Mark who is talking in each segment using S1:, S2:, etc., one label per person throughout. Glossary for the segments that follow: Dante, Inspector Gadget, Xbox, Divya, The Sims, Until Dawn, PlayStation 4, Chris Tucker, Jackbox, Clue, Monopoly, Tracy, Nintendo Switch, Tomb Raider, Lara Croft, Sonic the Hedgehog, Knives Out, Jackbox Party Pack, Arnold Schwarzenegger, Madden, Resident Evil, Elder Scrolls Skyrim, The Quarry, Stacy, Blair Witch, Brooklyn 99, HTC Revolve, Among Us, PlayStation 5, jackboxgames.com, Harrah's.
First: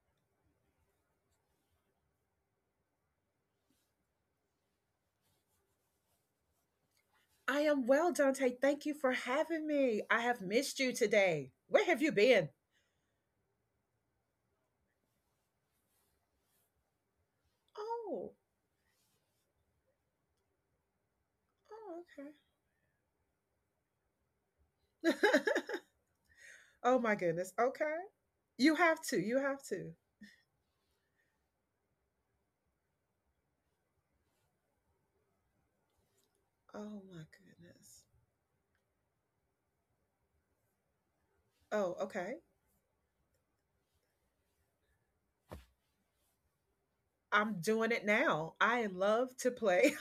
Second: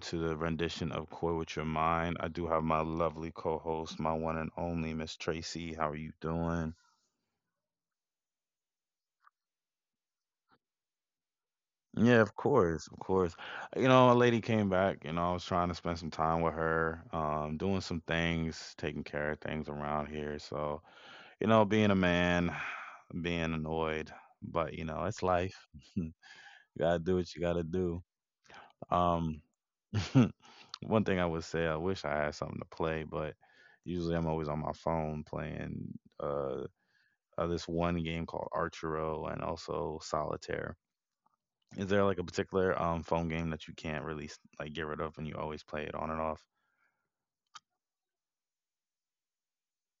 S1: to the rendition of Koi with Your Mind. I do have my lovely co host, my one and only Miss Tracy. How are you doing?
S2: I am well, Dante. Thank you for having me. I have missed you today. Where have you
S1: Yeah, of
S2: been?
S1: course, of course. You know, a lady came back, you know, I was trying to spend some time with her, doing some
S2: Oh,
S1: things, taking care of things around here. So, you know, being a
S2: oh,
S1: man, being annoyed, but you know,
S2: okay.
S1: it's life. You gotta
S2: Oh my
S1: do what you
S2: goodness.
S1: gotta
S2: Okay.
S1: do.
S2: You have to. You
S1: Um
S2: have to.
S1: One thing I would say, I wish I had something to play, but usually I'm always on my phone playing
S2: Oh my
S1: this one
S2: goodness.
S1: game called Archero and also Solitaire. Is
S2: Oh,
S1: there like a
S2: okay.
S1: particular phone game that you can't really like get rid of and you always play it on and off?
S2: I'm doing it now. I love to play.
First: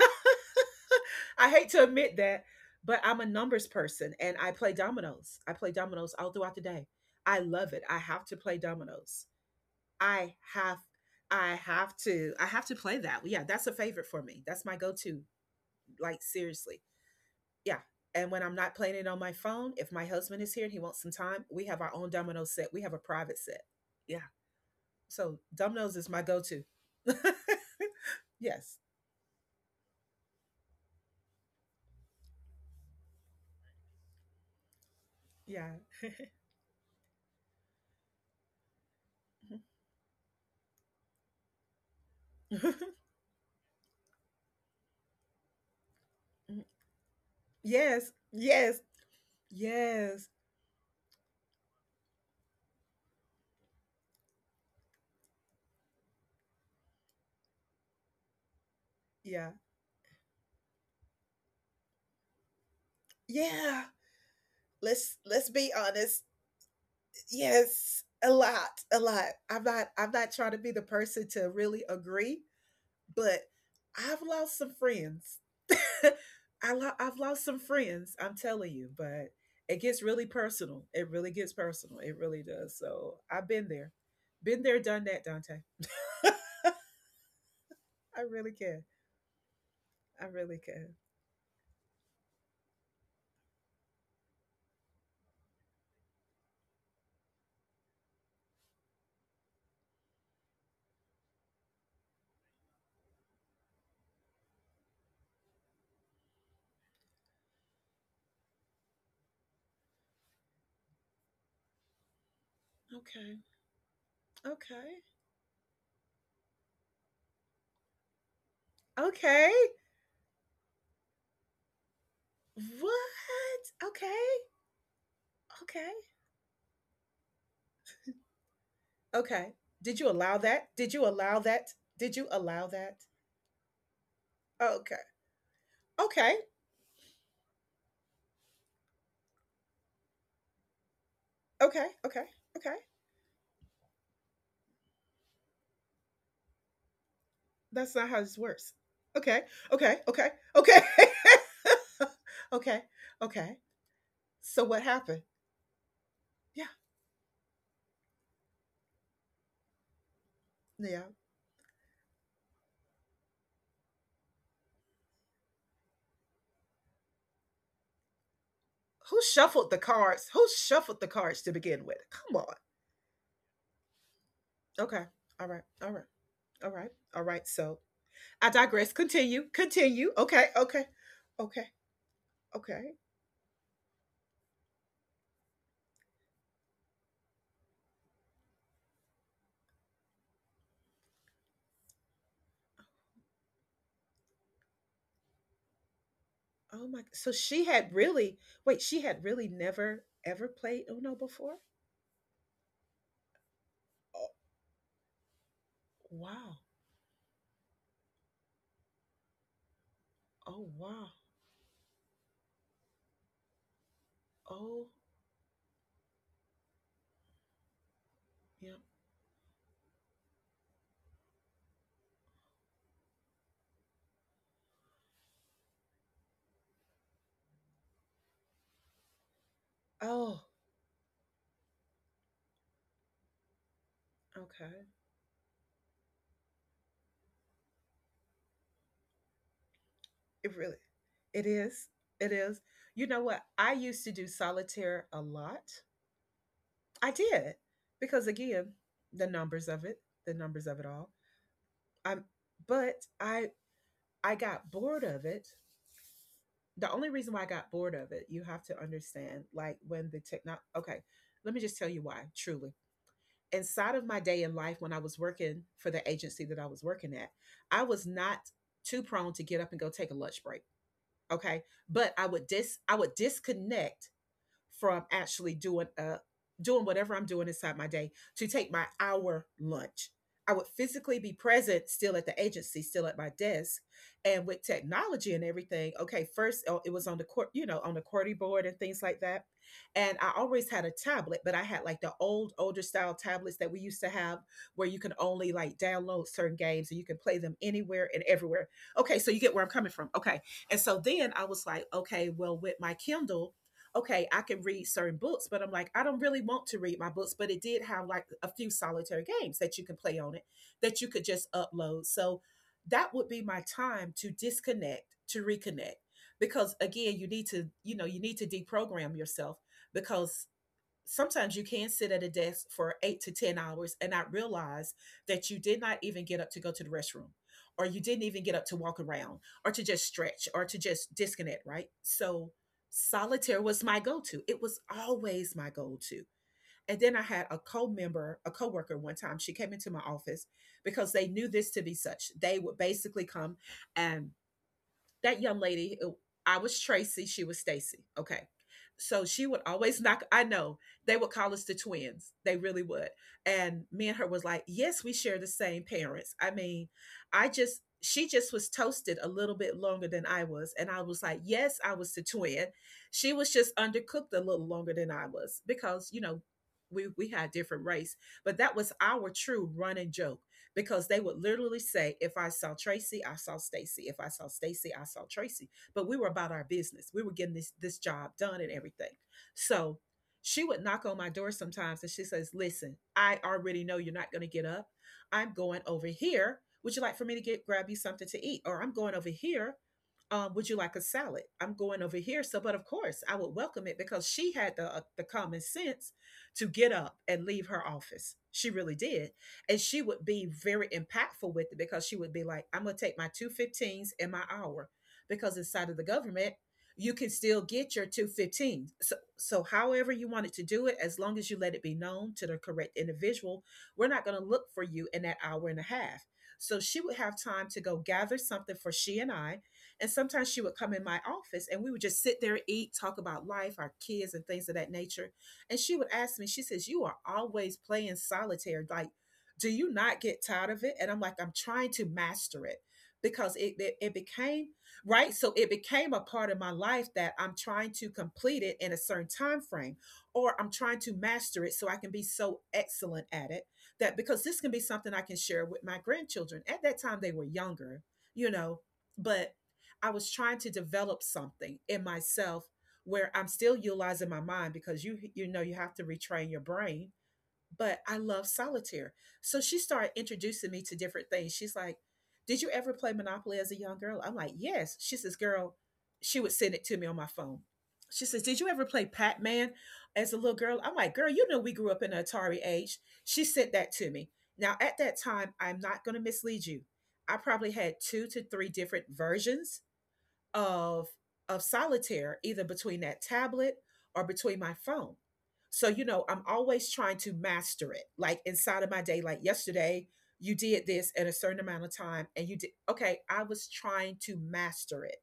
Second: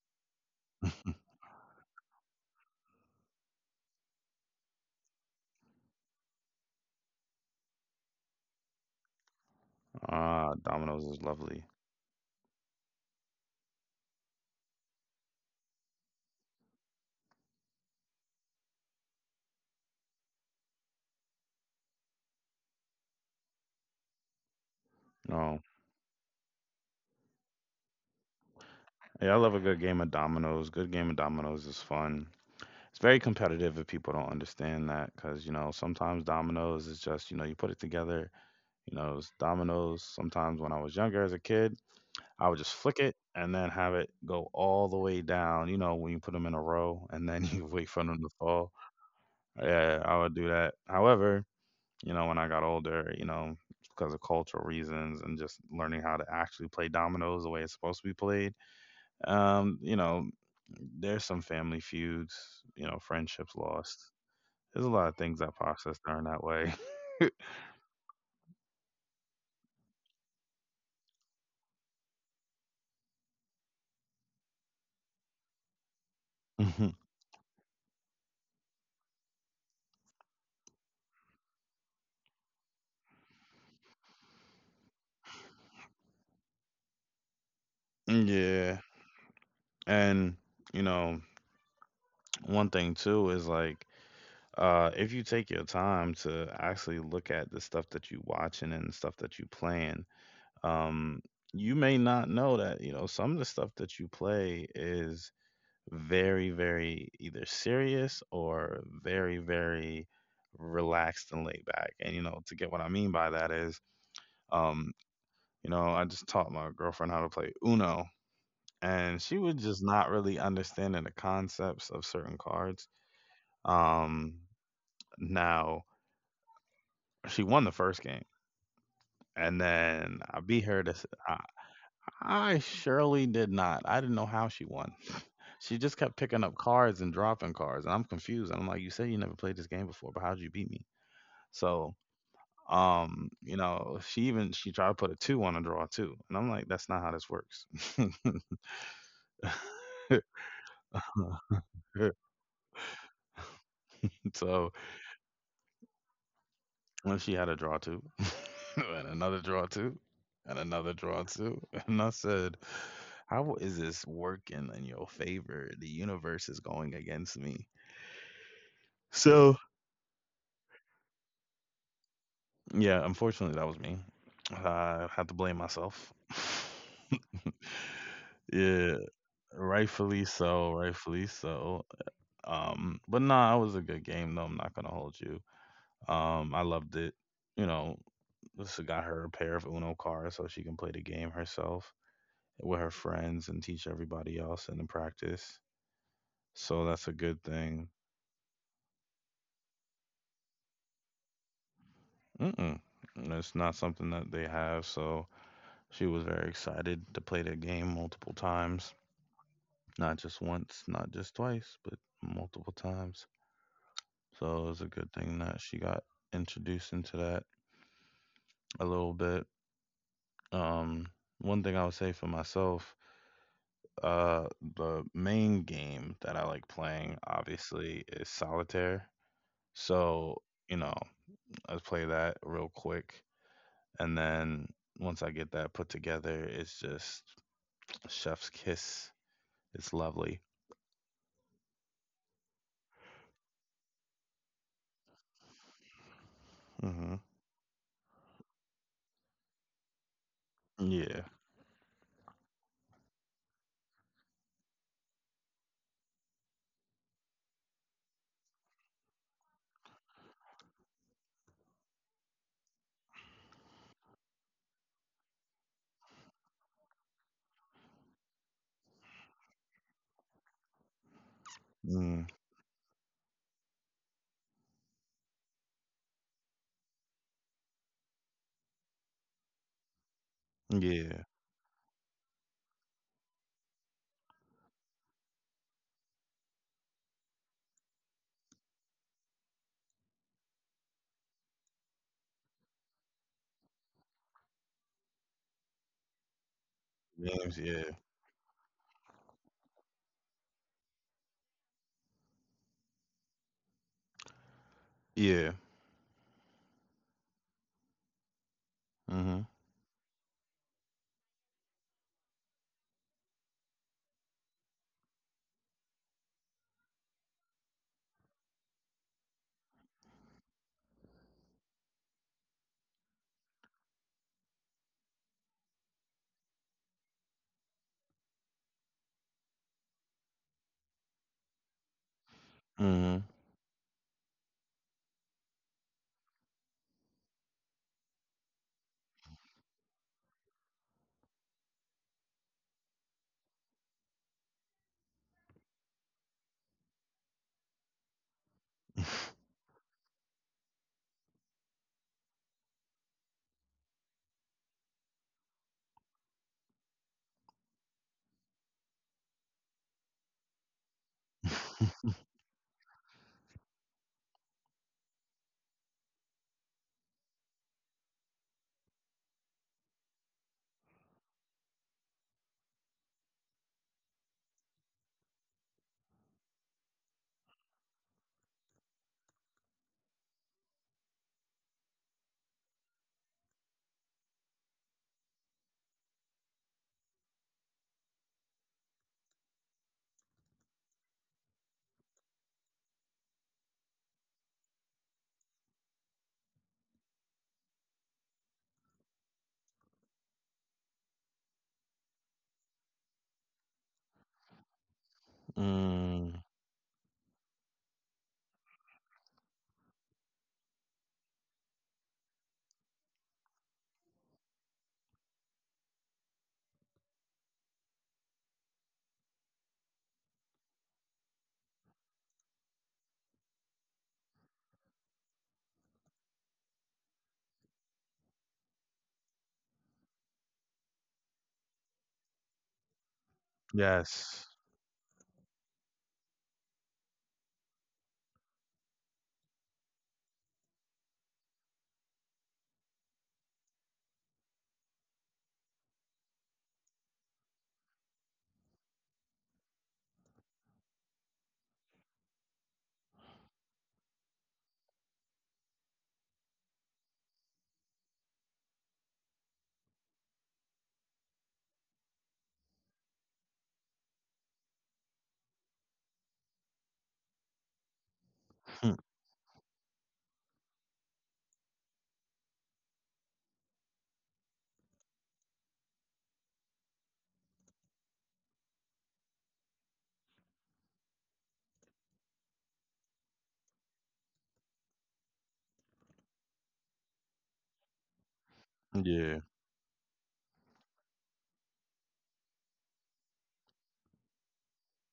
S2: I hate to admit that, but I'm a numbers person and I play dominoes. I play dominoes all throughout the day. I love it. I have to play dominoes. I
S1: Ah,
S2: have
S1: dominoes is
S2: I
S1: lovely.
S2: have to I have to play that. Well, yeah, that's a favorite for me. That's my go-to. Like, seriously. Yeah. And when I'm not playing it on my phone, if my husband is here and he wants some time, we have our own domino set. We have a private set. Yeah. So
S1: No,
S2: dominoes is my go-to. Yes.
S1: yeah, I love a good game of dominoes. Good game of dominoes is fun. It's very competitive if people don't understand that because you
S2: Yeah.
S1: know sometimes dominoes is just you put it together. You know, it's dominoes. Sometimes when I was younger as a kid, I would just
S2: Mhm.
S1: flick it and then have it go all the way down, you know, when you put them in a row and then you wait for
S2: Yes.
S1: them to fall.
S2: Yes.
S1: Yeah, I
S2: Yes.
S1: would do that. However, you know, when I got older, you know, because of cultural reasons and just learning how to actually play dominoes the way it's supposed to be played,
S2: Yeah.
S1: you know, there's some family feuds, you know, friendships
S2: Yeah.
S1: lost. There's a lot of
S2: Let's
S1: things
S2: let's
S1: that
S2: be
S1: process
S2: honest.
S1: during that way.
S2: Yes. A lot. A lot. I'm not trying to be the person to really agree, but I've lost some friends.
S1: Mhm.
S2: I've lost some friends, I'm telling you, but it gets really personal. It really gets personal. It really does. So I've been there. Been there, done that, Dante. I really
S1: Yeah.
S2: can. I
S1: And,
S2: really
S1: you
S2: can.
S1: know, one thing too is like if you take your time to actually look at the stuff that you watching and the stuff that you playing, um, you may not know that, you know, some of the stuff that you play is very, very either serious or very, very relaxed and laid back. And, you know, to get what I mean by
S2: Okay.
S1: that is, um,
S2: Okay.
S1: you know, I just taught my girlfriend how to play Uno, and she
S2: Okay.
S1: was just not really understanding the concepts of certain cards.
S2: What? Okay.
S1: Um, now,
S2: Okay.
S1: she won the first game.
S2: Okay.
S1: And
S2: Did you
S1: then
S2: allow
S1: I beat
S2: that?
S1: her
S2: Did
S1: to.
S2: you allow that? Did you
S1: I
S2: allow that?
S1: surely did not. I didn't know how she won.
S2: Okay.
S1: She just kept
S2: Okay.
S1: picking up cards and dropping cards, and I'm confused. I'm like, you said you never played this game before, but how'd you beat me?
S2: Okay.
S1: So,
S2: Okay. Okay.
S1: you know, she tried to put a two on a draw too, and I'm like, that's not how this works.
S2: That's not how this works. Okay, okay, okay, okay, okay, okay. So
S1: So
S2: what happened? Yeah,
S1: when she had a draw two, and another draw two, and another
S2: yeah.
S1: draw two, and I said, how is this working in your favor? The universe is going against me.
S2: Who
S1: So.
S2: shuffled the cards? Who shuffled the cards to begin with? Come on.
S1: Yeah, unfortunately, that was me.
S2: Okay.
S1: I had to
S2: All
S1: blame
S2: right. All right.
S1: myself.
S2: All right. All right. So I digress.
S1: Yeah,
S2: Continue. Continue.
S1: rightfully
S2: Okay.
S1: so,
S2: Okay.
S1: rightfully
S2: Okay.
S1: so.
S2: Okay.
S1: But nah, it was a good game though. I'm not gonna hold you. I loved it. You know, this got her a pair of Uno cards so she can play the game herself with her friends and teach everybody else in the practice.
S2: Oh
S1: So
S2: my.
S1: that's a
S2: So
S1: good
S2: she had
S1: thing.
S2: really, wait, she had really never ever played Uno before?
S1: Mm-mm. It's not something
S2: Oh,
S1: that they have, so she was very
S2: wow.
S1: excited to play the game multiple times. Not just
S2: Oh,
S1: once,
S2: wow.
S1: not just twice, but multiple times. So it
S2: Oh,
S1: was a good thing that she got introduced into that
S2: yeah.
S1: a little bit. Um, one thing I would say for myself, uh, the main game that I like playing obviously is solitaire.
S2: Oh,
S1: So, you know, I play that real quick. And then
S2: okay.
S1: once I get that put together, it's just chef's kiss. It's lovely.
S2: It really, it is. It is. You know what? I used to do solitaire a lot. I
S1: Hmm.
S2: did because, again, the numbers of it, the numbers of it all.
S1: Yeah.
S2: Um, but I I got bored of it. The only reason why I got bored of it, you have to understand, like when the techno. Okay, let me just tell you why. Truly, inside of my day in life, when I was working for the agency that I was working at, I was not too prone to get up and go take a lunch break. Okay, but
S1: Mm,
S2: I would disconnect from actually doing whatever I'm doing inside my day to take my hour lunch. I would physically
S1: yeah.
S2: be present still at the agency, still at my desk, and with technology and everything. Okay, first, oh, it was on the court, you know, on the QWERTY board and things like that. And I always had a tablet, but I had like the old, older style tablets that we used to have where you can only like download certain games and you can play them
S1: Games, yeah.
S2: anywhere and everywhere. Okay, so you get where I'm coming from. Okay. And so then I was like, okay, well, with my Kindle, okay, I can read certain books,
S1: Yeah.
S2: but I'm like, I don't really want to read my books. But it did have like a few solitary
S1: Mhm.
S2: games that you can play on it that you could just upload. So that would be my time to disconnect, to reconnect. Because, again, you need to, you know, you need to deprogram yourself because sometimes you can sit at a desk for 8 to 10 hours and not realize that you did not even get up to go to the restroom, or you didn't even get up to walk around, or to just stretch, or to just disconnect, right? So
S1: Mhm.
S2: solitaire was my go to. It was always my go to. And then I had a co member, a co worker one time, she came into my office because they knew this to be such. They would basically come, and that young lady, I was Tracy, she was Stacy. Okay, so she would always knock. I know they would call us the twins. They really would. And me and her was like, yes, we share the same parents. I mean, I just she just was toasted a little bit longer than I was. And I was like, yes, I was the twin. She was just undercooked a little longer than I was, because, you know, we had different race. But that was our true running joke, because they would literally say, if I saw Tracy, I saw Stacy. If I saw Stacy, I saw Tracy. But we were about our business. We were getting this job done and everything. So she would knock on my door sometimes and she says, listen, I already know you're not gonna get up. I'm going over here. Would you like for me to get grab you something to eat? Or I'm going over here, would you like a salad? I'm going over here. So, but of course, I would welcome it because she had the common sense to get up and leave her office. She really did. And she would be very impactful with it, because she would be like, I'm going to take my 2:15s and my hour. Because inside of the
S1: Mm.
S2: government, you can still get your 2:15. So however you wanted to do it, as long as you let it be known to the correct individual, we're not going to look for you in that hour and a half. So she would have time to go gather something for she and I. And sometimes she would come in my office and we would just sit there, eat, talk about life, our kids, and things of that nature. And she would ask me, she says, you are always playing solitaire. Like, do you not get tired of it? And I'm like, I'm trying to master it. Because it
S1: Yes.
S2: became, right? So it became a part of my life, that I'm trying to complete it in a certain time frame, or I'm trying to master it so I can be so excellent at it, that because this can be something I can share with my grandchildren. At that time, they were younger, you know. But I was trying to develop something in myself where I'm still utilizing my mind, because you know, you have to retrain your brain. But I love solitaire. So she started introducing me to different things. She's like, did you ever play Monopoly as a young girl? I'm like, yes. She says, girl, she would send it to me on my phone. She says, did you ever
S1: Hmm,
S2: play Pac Man as a little girl? I'm like, girl, you know, we grew up in the Atari age. She sent that to me. Now, at that time, I'm not going to mislead you. I probably had two to three different versions of of solitaire, either between that tablet or between my phone. So, you know, I'm always trying to master it, like inside of my day, like
S1: yeah.
S2: yesterday you did this at a certain amount of time and you did, okay, I was trying to master it.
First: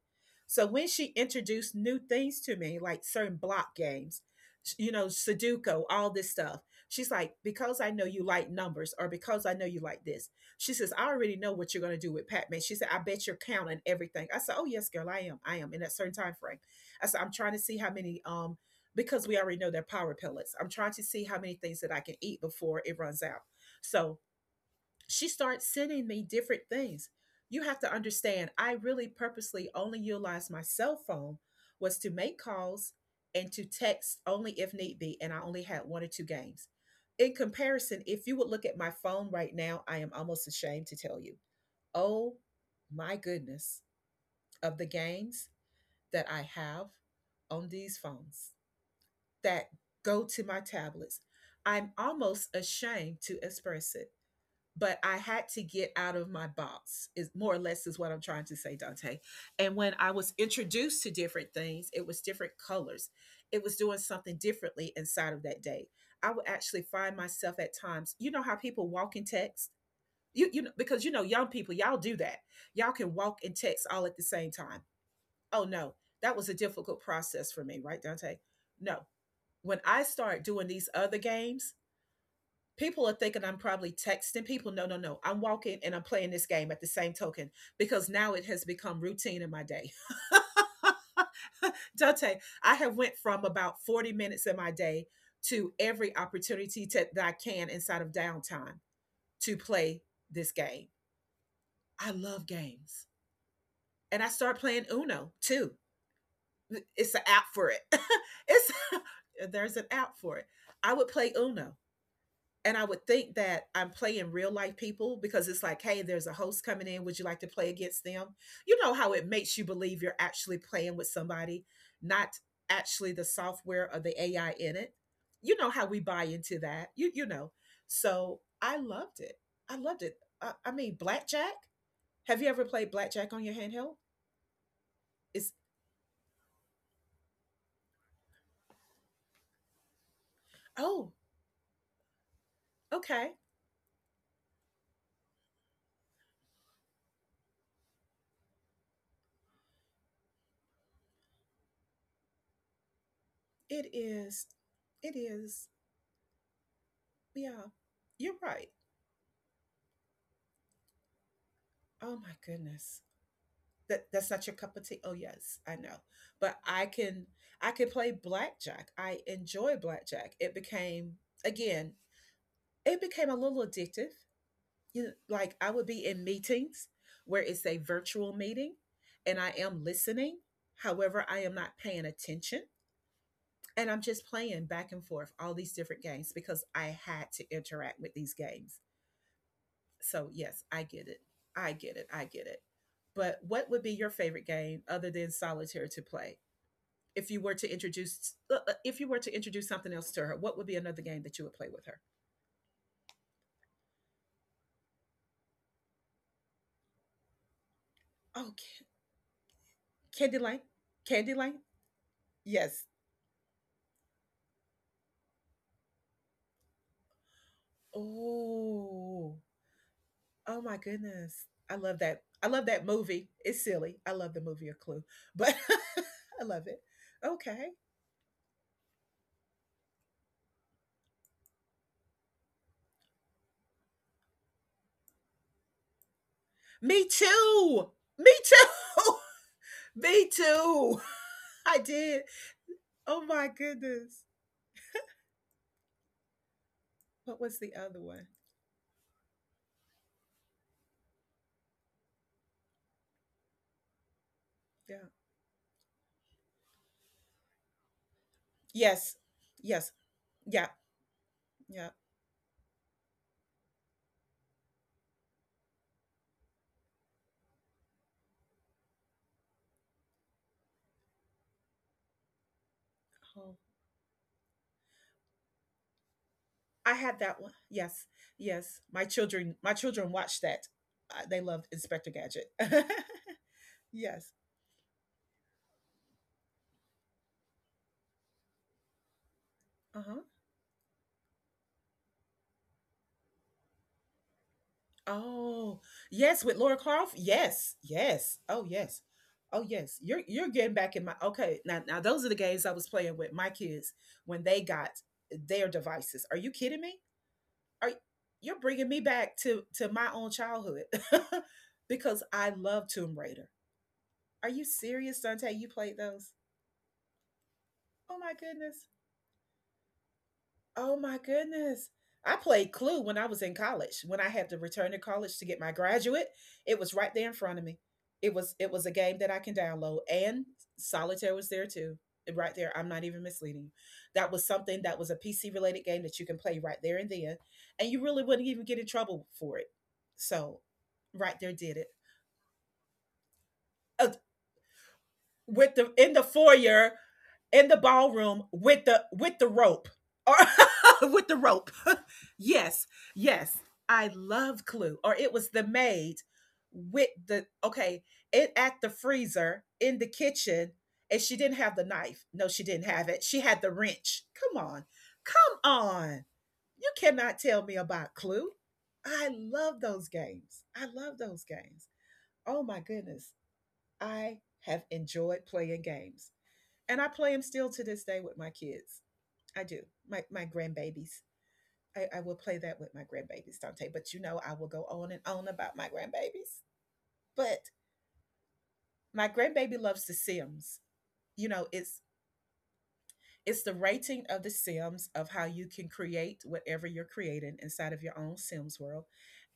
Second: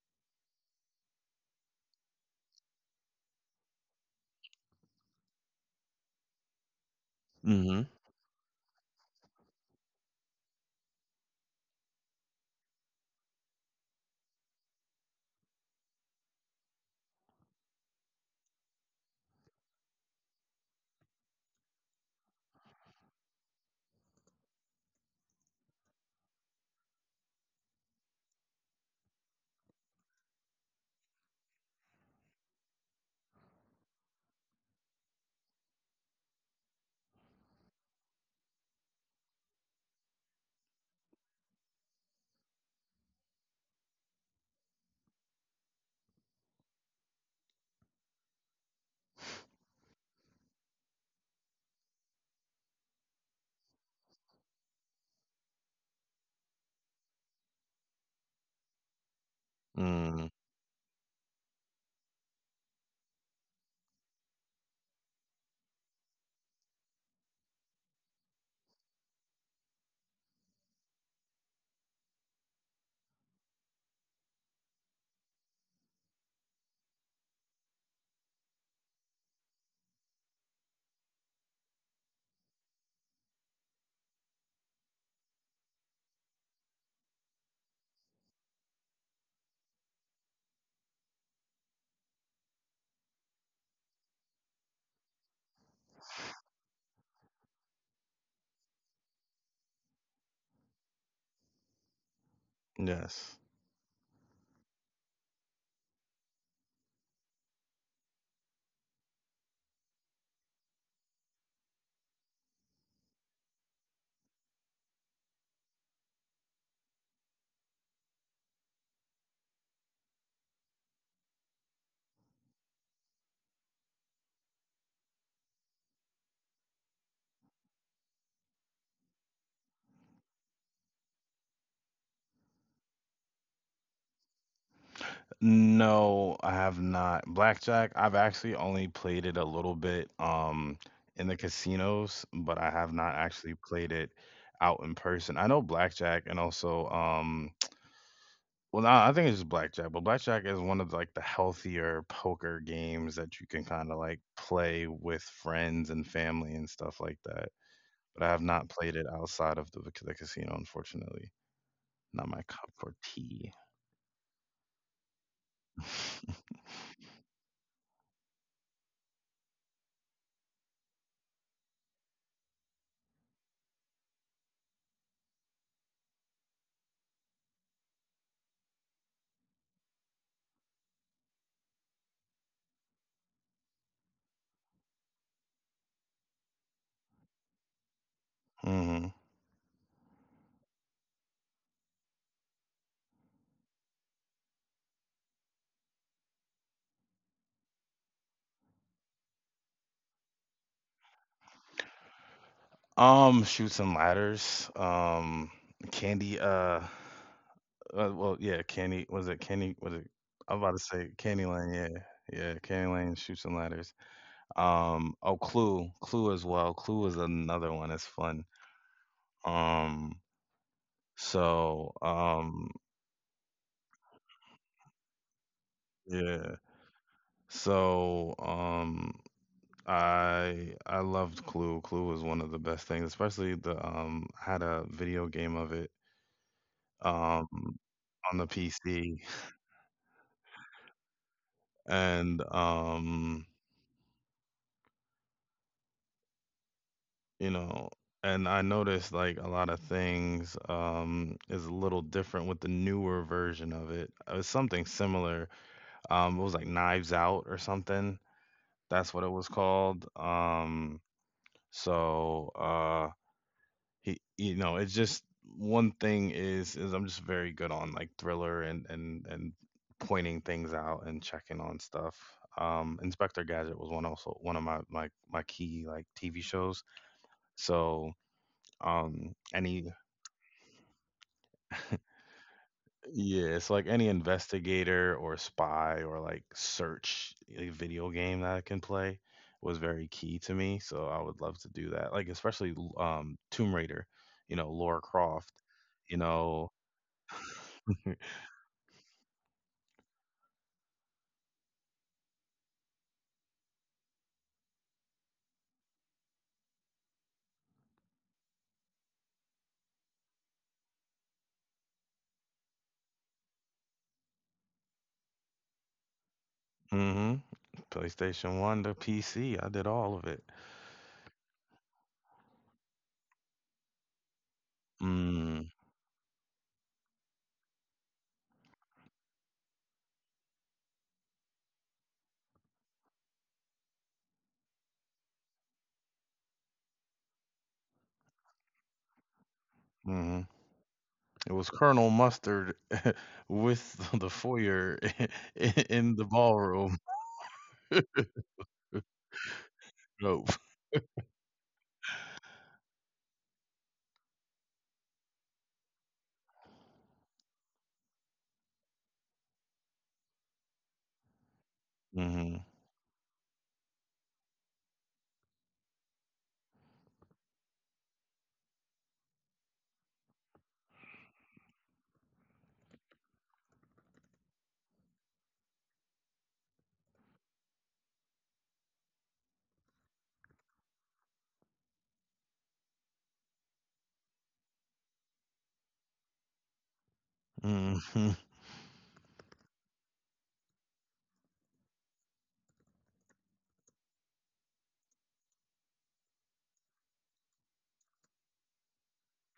S2: So when she introduced new things to me, like certain block games, you know, sudoku, all this stuff, she's like, because
S1: Mhm.
S2: I know you like numbers, or because I know you like this, she says, I already know what you're going to do with Pac Man. She said, I bet you're counting everything. I said, oh, yes, girl, I am. I am, in that certain time frame. I said, I'm trying to see how many, because we already know they're power pellets. I'm trying to see how many things that I can eat before it runs out. So she starts sending me different things. You have to understand, I really purposely only utilized my cell phone was to make calls and to text only if need be, and I only had one or two games. In comparison, if you would look at my phone right now, I am almost ashamed to tell you. Oh my goodness, of the games that I have on these phones that go to my tablets, I'm almost ashamed to express it, but I had to get out of my box, is more or less is what I'm trying to say, Dante. And when I
S1: Mm.
S2: was introduced to different things, it was different colors. It was doing something differently inside of that day. I would actually find myself at times, you know how people walk and text? You know, because young people, y'all do that. Y'all can walk and text all at the same time. Oh no, that was a difficult process for me, right, Dante? No. When I start doing these other games, people are thinking I'm probably texting people. No, no, no. I'm walking and I'm playing this game at the same token because now it has become routine in my day. Dante, I have went from about 40 minutes in my day to every opportunity to, that I can inside of downtime to play this game. I love games.
S1: Yes.
S2: And I start playing Uno too. It's an app for it. it's there's an app for it. I would play Uno and I would think that I'm playing real life people because it's like, hey, there's a host coming in. Would you like to play against them? You know how it makes you believe you're actually playing with somebody, not actually the software or the AI in it. You know how we buy into that. So I loved it. I loved it. I mean, blackjack. Have you ever played blackjack on your handheld? It's
S1: No, I have not. Blackjack, I've actually only played it a little bit
S2: oh,
S1: in the casinos, but I have not
S2: okay.
S1: actually played it out in person. I know blackjack and also well, nah, I think it's just blackjack, but blackjack is one of like the healthier poker games that you can
S2: It
S1: kind of like
S2: is.
S1: play
S2: It
S1: with
S2: is.
S1: friends and family and stuff like that.
S2: Yeah,
S1: But I
S2: you're
S1: have
S2: right.
S1: not played it outside of the casino, unfortunately.
S2: Oh
S1: Not
S2: my
S1: my cup for
S2: goodness.
S1: tea.
S2: That's not your cup of tea. Oh yes, I know. But I can play blackjack. I enjoy blackjack. It became again, it became a little addictive. You know, like I would be in meetings where it's a virtual meeting and I am listening. However, I am not paying attention and I'm just playing back and forth all these different games because I had to interact with these games.
S1: Mhm.
S2: So yes, I get it. I get it. I get it. But what would be your favorite game other than solitaire to play? If you were to introduce if you were to introduce something else to her, what would be another game that you would play with her?
S1: Shoots and ladders. Candy. Well,
S2: Oh,
S1: yeah, Candy. Was it Candy? Was it?
S2: candy
S1: I'm
S2: lane,
S1: about to say
S2: candy
S1: Candy
S2: lane.
S1: Lane. Yeah, yeah,
S2: Yes.
S1: Candy Lane shoots and ladders. Oh, Clue, Clue as well. Clue is another one. It's fun.
S2: Oh,
S1: Um,
S2: oh my goodness. I
S1: so,
S2: love that. I love that movie. It's silly. I love the movie A Clue, but I
S1: yeah.
S2: love it. Okay.
S1: So, I loved Clue. Clue was one of the best things, especially the I had a video game of it
S2: Me
S1: um
S2: too. Me
S1: on the
S2: too.
S1: PC
S2: Me too. I did.
S1: and
S2: Oh my goodness. What
S1: you
S2: was the
S1: know
S2: other one?
S1: and I noticed like a lot of things is a little different with the newer version of it. It was something
S2: Yeah.
S1: similar. It was like Knives Out or something. That's
S2: Yes.
S1: what it was
S2: Yes.
S1: called.
S2: Yeah. Yeah.
S1: So uh He you know, it's just one thing is I'm just very good on like thriller and pointing things out and checking on stuff. Inspector
S2: Oh.
S1: Gadget was one also one of my key like TV shows.
S2: I had that one. Yes,
S1: So
S2: yes. My
S1: any
S2: children watched that. They loved Inspector Gadget.
S1: yeah it's like any
S2: yes.
S1: investigator or spy or like search a video game that I can play was
S2: Uh
S1: very
S2: huh.
S1: key to me so I would love to do that like especially tomb raider you know laura croft
S2: Oh,
S1: you
S2: yes. With
S1: know
S2: Laura Croft. Yes, yes. Oh, yes. Oh, yes. You're getting back in my okay. Now, now those are the games I was playing with my kids when they got their devices. Are you kidding me? Are you're bringing me back to my own childhood because I love Tomb Raider. Are you serious, Dante? You played those?
S1: Mhm.
S2: Oh my
S1: PlayStation 1
S2: goodness.
S1: to PC, I did all of it.
S2: Oh my goodness. I played Clue when I was in college. When I had to return to college to get
S1: Mm,
S2: my graduate, it was right there in front of me. It was a game that I can download and Solitaire was there too. Right there, I'm not even misleading you. That was something that was a PC related game that you can play right there and then, and you really wouldn't even get in trouble for it.
S1: mhm.
S2: So, right
S1: It
S2: there
S1: was
S2: did it.
S1: Colonel Mustard with the foyer
S2: With the in
S1: in
S2: the
S1: the
S2: foyer
S1: ballroom.
S2: in the ballroom with the rope or
S1: Nope.
S2: with the rope. yes, yes, I love Clue. Or it was the maid with the okay it at the freezer in the kitchen, and she didn't have the knife. No, she
S1: Mhm.
S2: didn't have it. She had the wrench. Come on, come on! You cannot tell me about Clue. I love those games. I love those games. Oh my goodness, I have enjoyed playing games and I play them still to this day with my kids. I do. My grandbabies. I will play that with my grandbabies, Dante. But you know, I will go on and on about my grandbabies. But
S1: Mhm.
S2: my grandbaby loves The Sims. You know, it's the rating of The Sims of how you can create whatever you're creating inside of your own Sims world.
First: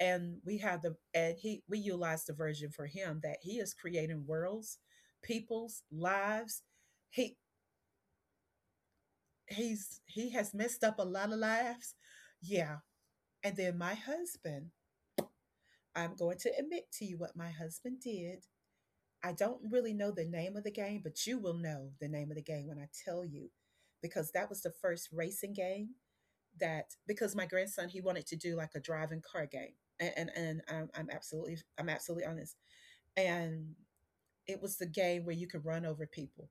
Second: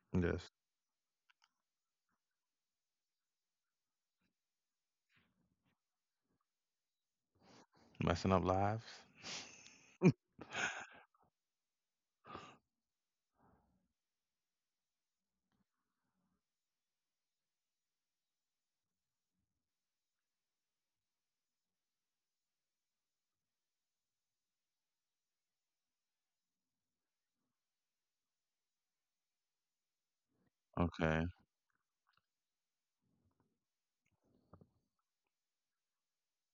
S2: And
S1: Yes.
S2: we have the and he we utilize the version for him that he is creating worlds, people's lives. He
S1: Messing up lives?
S2: he's he has messed up a lot of lives yeah. And then my husband, I'm going to admit to you what my husband did. I don't really know the name of the game, but you will know the name of the game when I tell you, because that was the first racing game that, because my grandson, he wanted to do like a driving car game. And I'm
S1: Okay.
S2: absolutely, I'm absolutely honest. And it was the game where you could run over people.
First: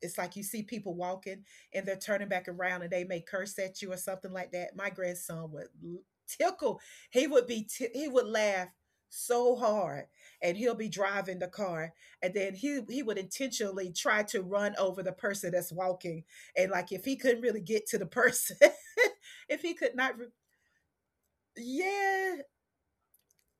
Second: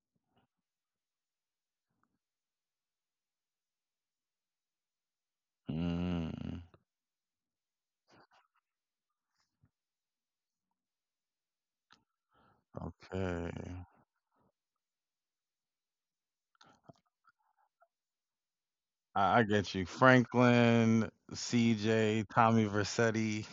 S2: It's like you see people walking and they're turning back around and they may curse at you or something like that. My grandson would l-
S1: Mm,
S2: tickle. He would be ti- he would laugh so hard and he'll be driving the car and then he would
S1: okay.
S2: intentionally try to run over the person that's walking and like if he couldn't really get to the person
S1: I
S2: if he
S1: get you.
S2: could not re-
S1: Franklin, CJ,
S2: yeah.
S1: Tommy Versetti.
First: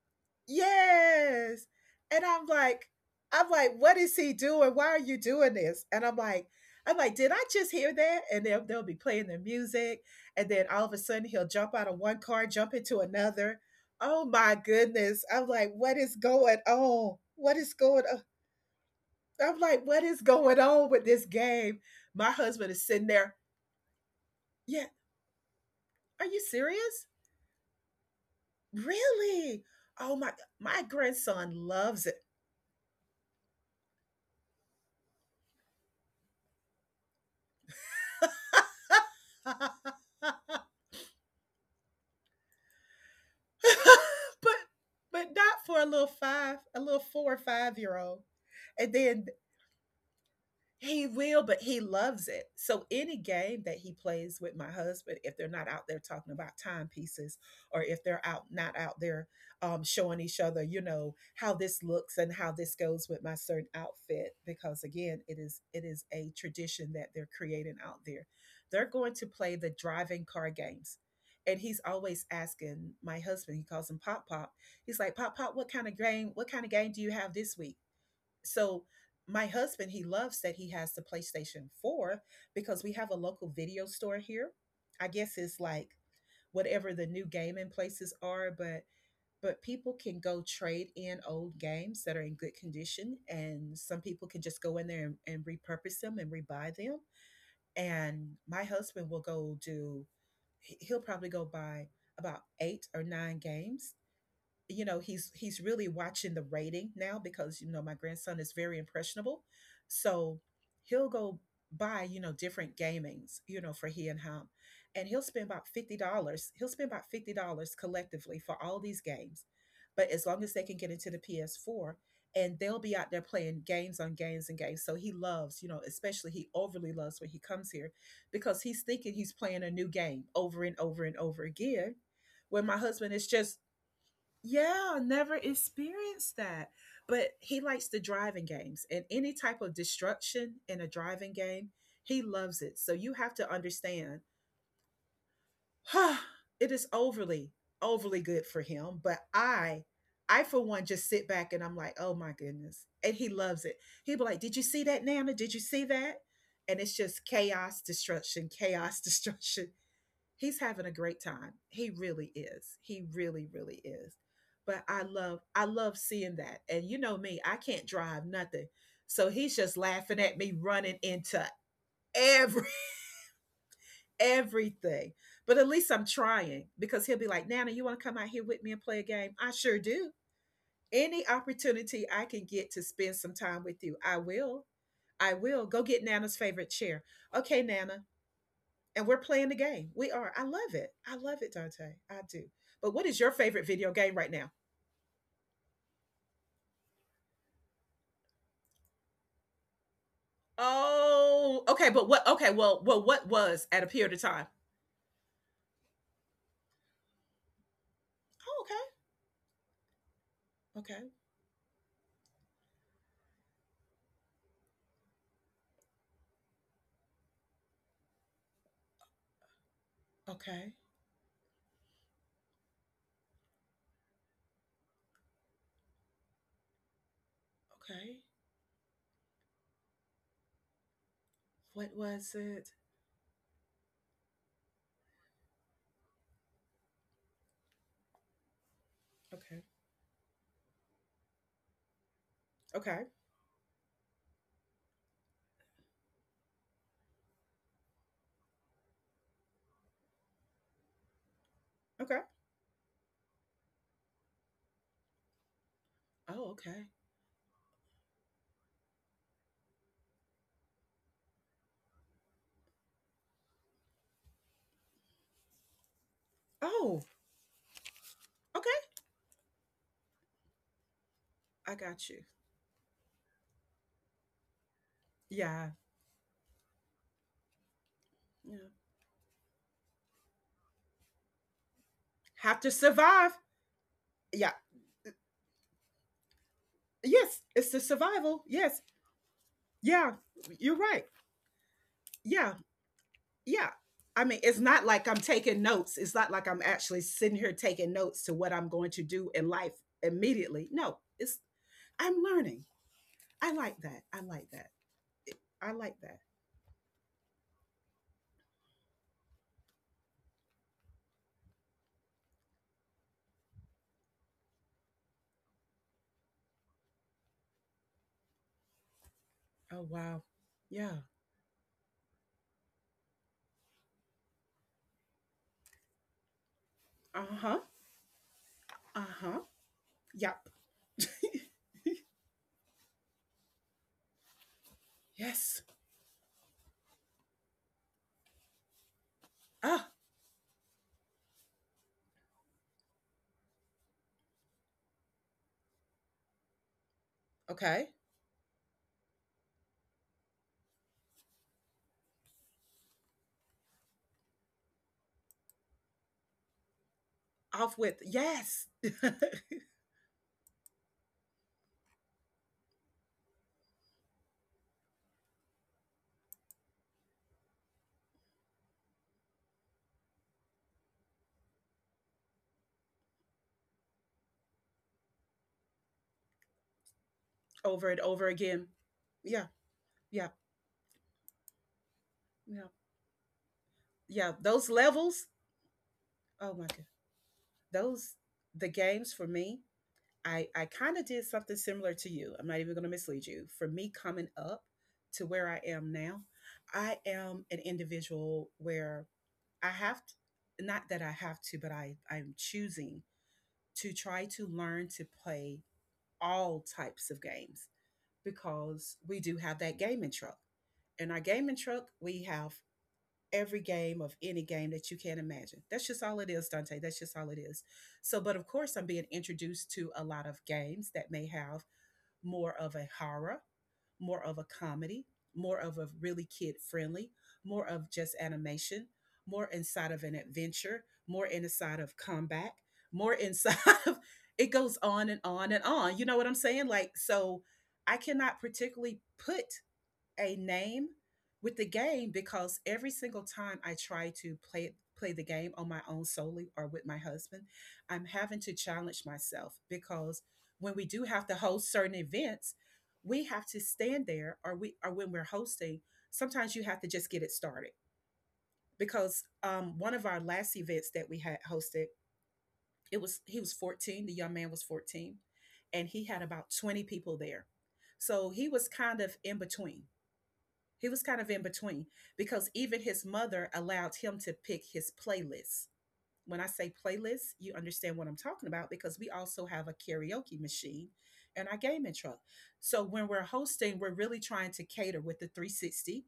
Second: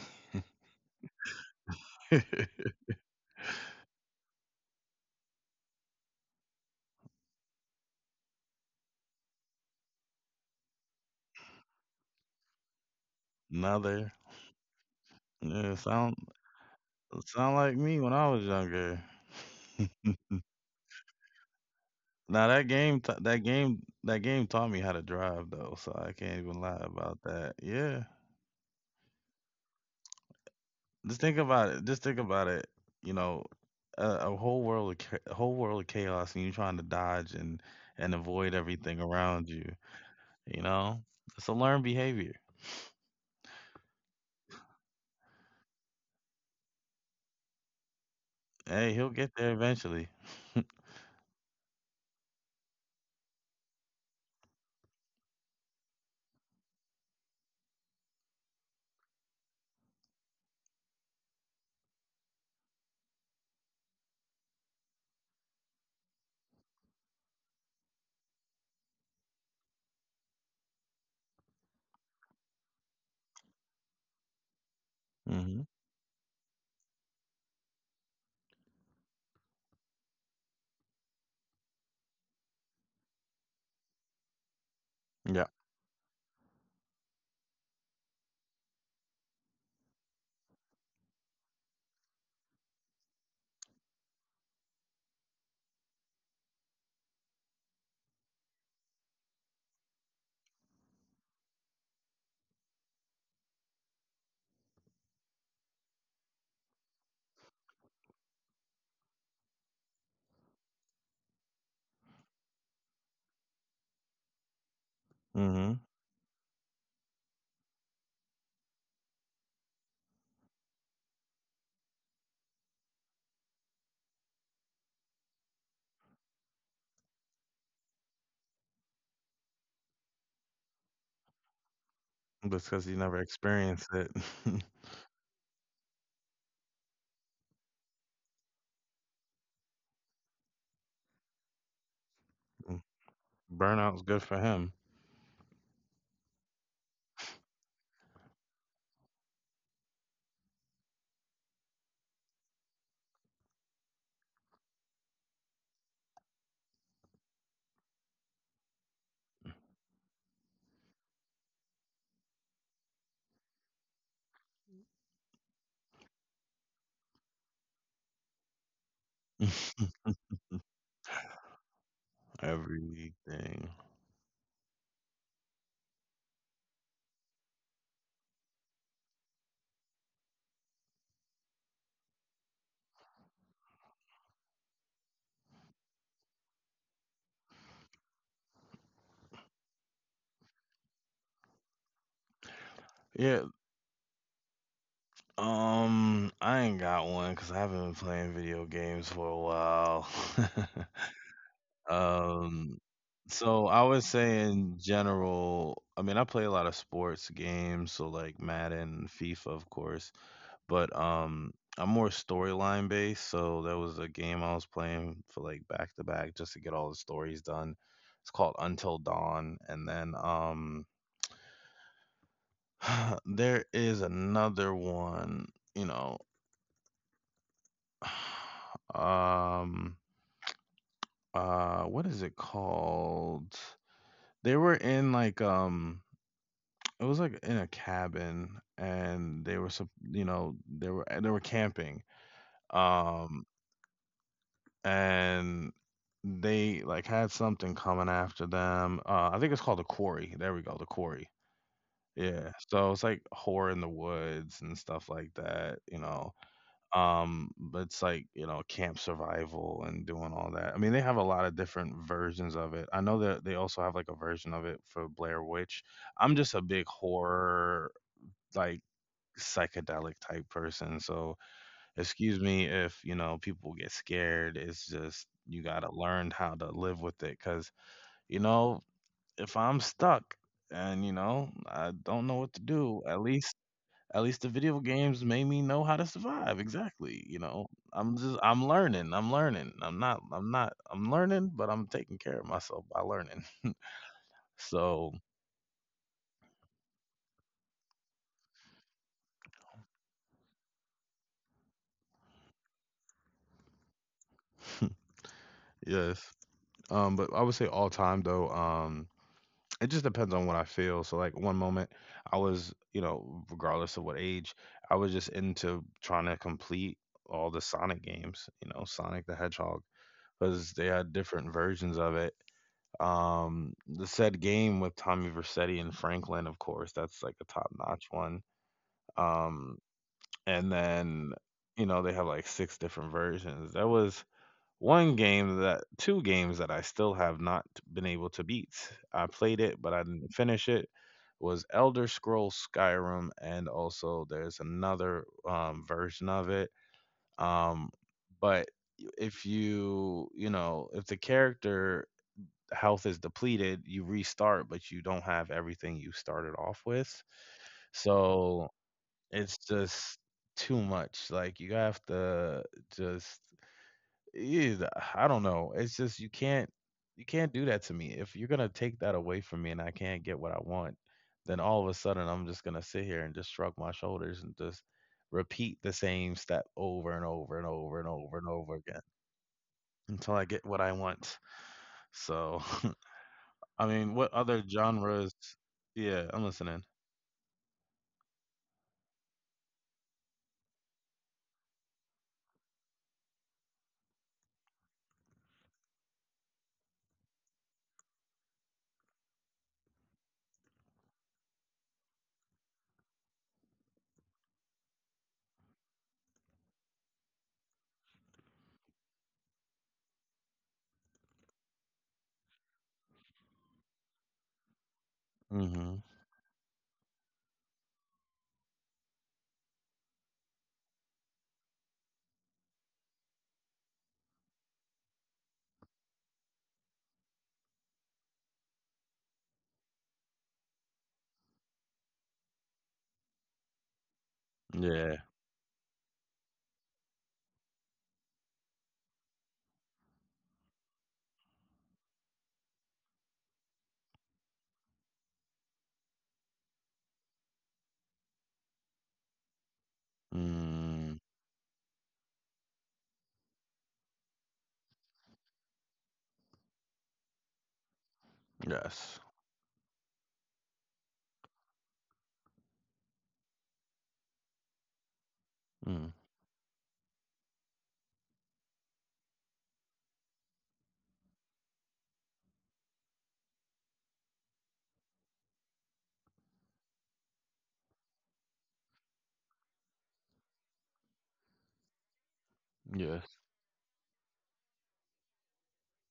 S2: Yes. And I'm like, what is he doing? Why are you doing this? And I'm like, did I just hear that? And they'll be playing the music. And then all of a sudden he'll jump out of one car, jump into another.
S1: Another.
S2: Oh my goodness. I'm like,
S1: Yeah,
S2: what is
S1: sound
S2: going on? What
S1: sound
S2: is
S1: like me
S2: going
S1: when
S2: on?
S1: I was younger.
S2: I'm like, what is going on with this game? My
S1: Now that
S2: husband is
S1: game,
S2: sitting there.
S1: that game taught me
S2: Yeah.
S1: how to drive though, so I
S2: Are
S1: can't
S2: you
S1: even lie
S2: serious?
S1: about that. Yeah,
S2: Really? Oh my, my
S1: just think
S2: grandson
S1: about it. Just
S2: loves it.
S1: think about it. You know, a, a whole world, of a whole world of chaos, and you trying to dodge and avoid everything around you. You know, it's a learned behavior.
S2: but but not for a little five, a little 4 or 5 year old. And
S1: Hey, he'll
S2: then
S1: get there eventually.
S2: he will, but he loves it. So any game that he plays with my husband, if they're not out there talking about timepieces, or if they're out not out there showing each other, you know, how this looks and how this goes with my certain outfit, because again, it is a tradition that they're creating out there. They're going to play the driving car games. And he's always asking my husband, he calls him Pop Pop. He's like, Pop Pop,
S1: Hmm.
S2: what kind of game, what kind of game do you have this week? So my husband, he loves that he has the PlayStation 4 because we have a local video store here. I guess
S1: Yeah.
S2: it's like whatever the new gaming places are, but people can go trade in old games that are in good condition and some people can just go in there and repurpose them and rebuy them. And my husband will go do he- he'll probably go buy about eight or nine games. You know he's really watching the rating now because you know my grandson is very impressionable, so he'll go buy you know different gamings you know for he and him, and he'll spend about
S1: Hmm.
S2: $50, he'll spend about $50 collectively for all these games, but as long as they can get into the PS4, and they'll be out there playing games on games and games, so he loves you know especially he overly loves when he comes here because he's thinking he's playing a new game over and over and over again when my
S1: Because he
S2: husband
S1: never
S2: is just
S1: experienced it.
S2: yeah, never experienced that. But he likes the driving games and any type of destruction in a driving game, he loves it. So you have to
S1: Burnout's
S2: understand,
S1: good for him.
S2: it is overly, overly good for him. But I for one, just sit back and I'm like, oh my goodness. And he loves it. He'll be like, did you see that, Nana? Did you see that? And it's just chaos, destruction, chaos, destruction he's having a great time. He really is. He really, really is. But I love seeing that. And you know me, I can't drive nothing. So he's just laughing at me running into every
S1: Everything.
S2: everything. But at least I'm trying because he'll be like, Nana, you want to come out here with me and play a game? I sure do. Any opportunity I can get to spend some time with you, I will. I will. Go get Nana's favorite chair. Okay, Nana, and we're playing the game. We are. I love it. I love it, Dante. I do. But what is your
S1: Yeah,
S2: favorite video game right now?
S1: I ain't got one because I haven't been playing video games for a while.
S2: Oh, okay. But what? Okay.
S1: um,
S2: Well, well, what
S1: so
S2: was
S1: I
S2: at a
S1: would
S2: period of
S1: say
S2: time?
S1: in general, I mean, I play a lot of sports games, so like
S2: Oh,
S1: Madden, FIFA, of course, but
S2: okay. Okay.
S1: I'm more storyline based. So there was a game I was playing for like back to back just to get all the stories done. It's called Until Dawn, and then
S2: Okay.
S1: there is another one. You know,
S2: Okay.
S1: Um,
S2: What
S1: what is
S2: was
S1: it
S2: it?
S1: called? They were in like, it was like in a cabin and
S2: Okay.
S1: you know, they were camping.
S2: Okay.
S1: Um, and they like had something coming after them. I think it's called the quarry. There we go. The quarry.
S2: Okay.
S1: Yeah. So it's like horror in the woods and stuff like that, you know.
S2: Oh, okay.
S1: But it's like, you know, camp survival and doing all that. I mean, they have a lot of different versions of it. I know that they also have like a version of it for Blair Witch. I'm just a big
S2: Oh,
S1: horror, like
S2: okay.
S1: psychedelic type person. So,
S2: I got you.
S1: excuse me if, you know, people get scared. It's just you
S2: Yeah.
S1: got to learn how to live with it cuz, you
S2: Yeah.
S1: know, if I'm stuck and, you know, I don't know what to
S2: Have to
S1: do, at
S2: survive.
S1: least the
S2: Yeah.
S1: video games made me know how to survive. Exactly. You
S2: Yes.
S1: know,
S2: It's the
S1: I'm just
S2: survival.
S1: I'm
S2: Yes.
S1: learning. I'm learning. I'm
S2: Yeah.
S1: not I'm not
S2: You're right.
S1: I'm learning, but I'm taking care of
S2: Yeah.
S1: myself by learning.
S2: Yeah. I mean, it's not like
S1: So,
S2: I'm taking notes. It's not like I'm actually sitting here taking notes to what I'm going to do in life immediately. No, it's I'm learning. I like that. I like that. I like that.
S1: yes. But I would say all time though, it just depends on what I feel. So like one moment I was, you know, regardless of what age, I was just into trying to complete all the Sonic games, you know, Sonic the Hedgehog,
S2: Oh wow.
S1: because they
S2: Yeah.
S1: had different versions of it. The said game with Tommy Vercetti and Franklin, of course, that's like a
S2: Uh-huh.
S1: top notch one.
S2: Uh-huh.
S1: Um,
S2: Yep.
S1: and then you know they have like 6 different versions. There was one game
S2: Yes.
S1: that two games that I still have not been able to beat. I played it,
S2: Ah,
S1: but I didn't finish it. Was Elder Scrolls Skyrim, and also there's another version of it.
S2: okay.
S1: Um, but if you you know if the character health is depleted, you restart, but you don't have everything you started off with.
S2: Off with yes.
S1: So it's just too much. Like you have to just eh, I don't know. It's just you can't do that to me. If you're gonna take that away from me and I can't get what I want, then all of a sudden I'm just gonna sit here and just shrug my shoulders and just repeat the same step over and over and
S2: over
S1: over
S2: and
S1: and
S2: over
S1: over and
S2: again.
S1: over again
S2: Yeah. Yeah.
S1: until I get what I want. So
S2: Yeah.
S1: I mean, what
S2: Yeah.
S1: other
S2: Those levels.
S1: genres? Yeah, I'm
S2: Oh my
S1: listening.
S2: god. Those the games for me I kind of did something similar to you. I'm not even going to mislead you. For me coming up to where I am now, I am an individual where not that I have to, but I'm choosing to try to learn to play all types of games because we do have that gaming truck. In our gaming truck, we have every game of any game that you can imagine. That's
S1: Hmm
S2: just all it is, Dante. That's just all it is. So, but of course, I'm being introduced to a lot of games that may have more of a horror, more of a comedy, more of a really kid friendly, more of just animation, more inside of an adventure, more inside of combat, more inside of it goes on
S1: Yeah.
S2: and on and on. You know what I'm saying? Like, so I cannot particularly put a name with the game because every single time I try to play the game on my own solely or with my husband, I'm having to challenge myself because when we do
S1: Mm,
S2: have to host certain events, we have to stand there or when we're hosting, sometimes you have to just get it started
S1: yes.
S2: because one of our last events that we had hosted, it was he was 14, the young man was 14 and he
S1: Mm,
S2: had about 20 people there. So he was kind of in between. He was kind of in between because even his mother allowed him to pick his playlist. When I say playlist, you understand what I'm talking about because we also have a karaoke machine and our gaming truck. So when we're
S1: yes.
S2: hosting, we're really trying to cater with the 360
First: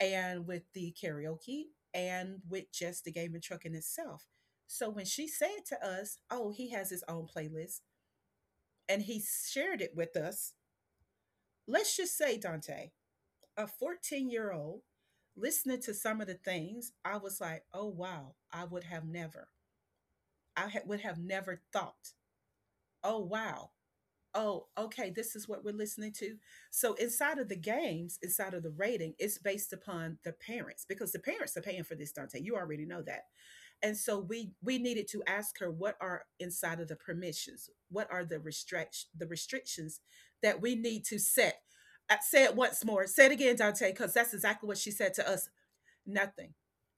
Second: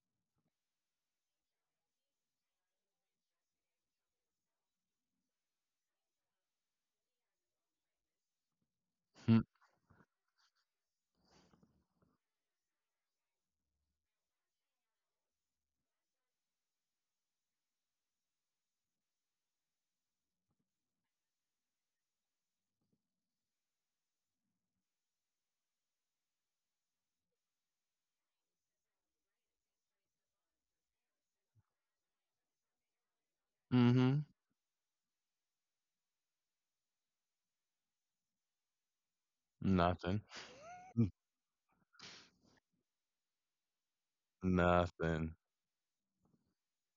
S2: and with the karaoke and with just the gaming truck in itself. So when she said to us, oh, he has his own playlist and he
S1: Mm,
S2: shared it with us, let's just say, Dante, a 14-year-old listening to some of the things. I was like, oh wow, I would have never, would have never thought. Oh wow. Oh okay, this is what we're listening to. So inside of the games, inside of the rating, it's based upon the parents because the parents are paying for this, Dante, you already know that.
S1: hmm
S2: And so
S1: mm-hmm.
S2: we needed to ask her, what are inside of the permissions, what are the restrict the restrictions
S1: Nothing.
S2: that we need to set. Say it once more, say it again, Dante, because that's exactly what she said to
S1: Nothing.
S2: us. Nothing.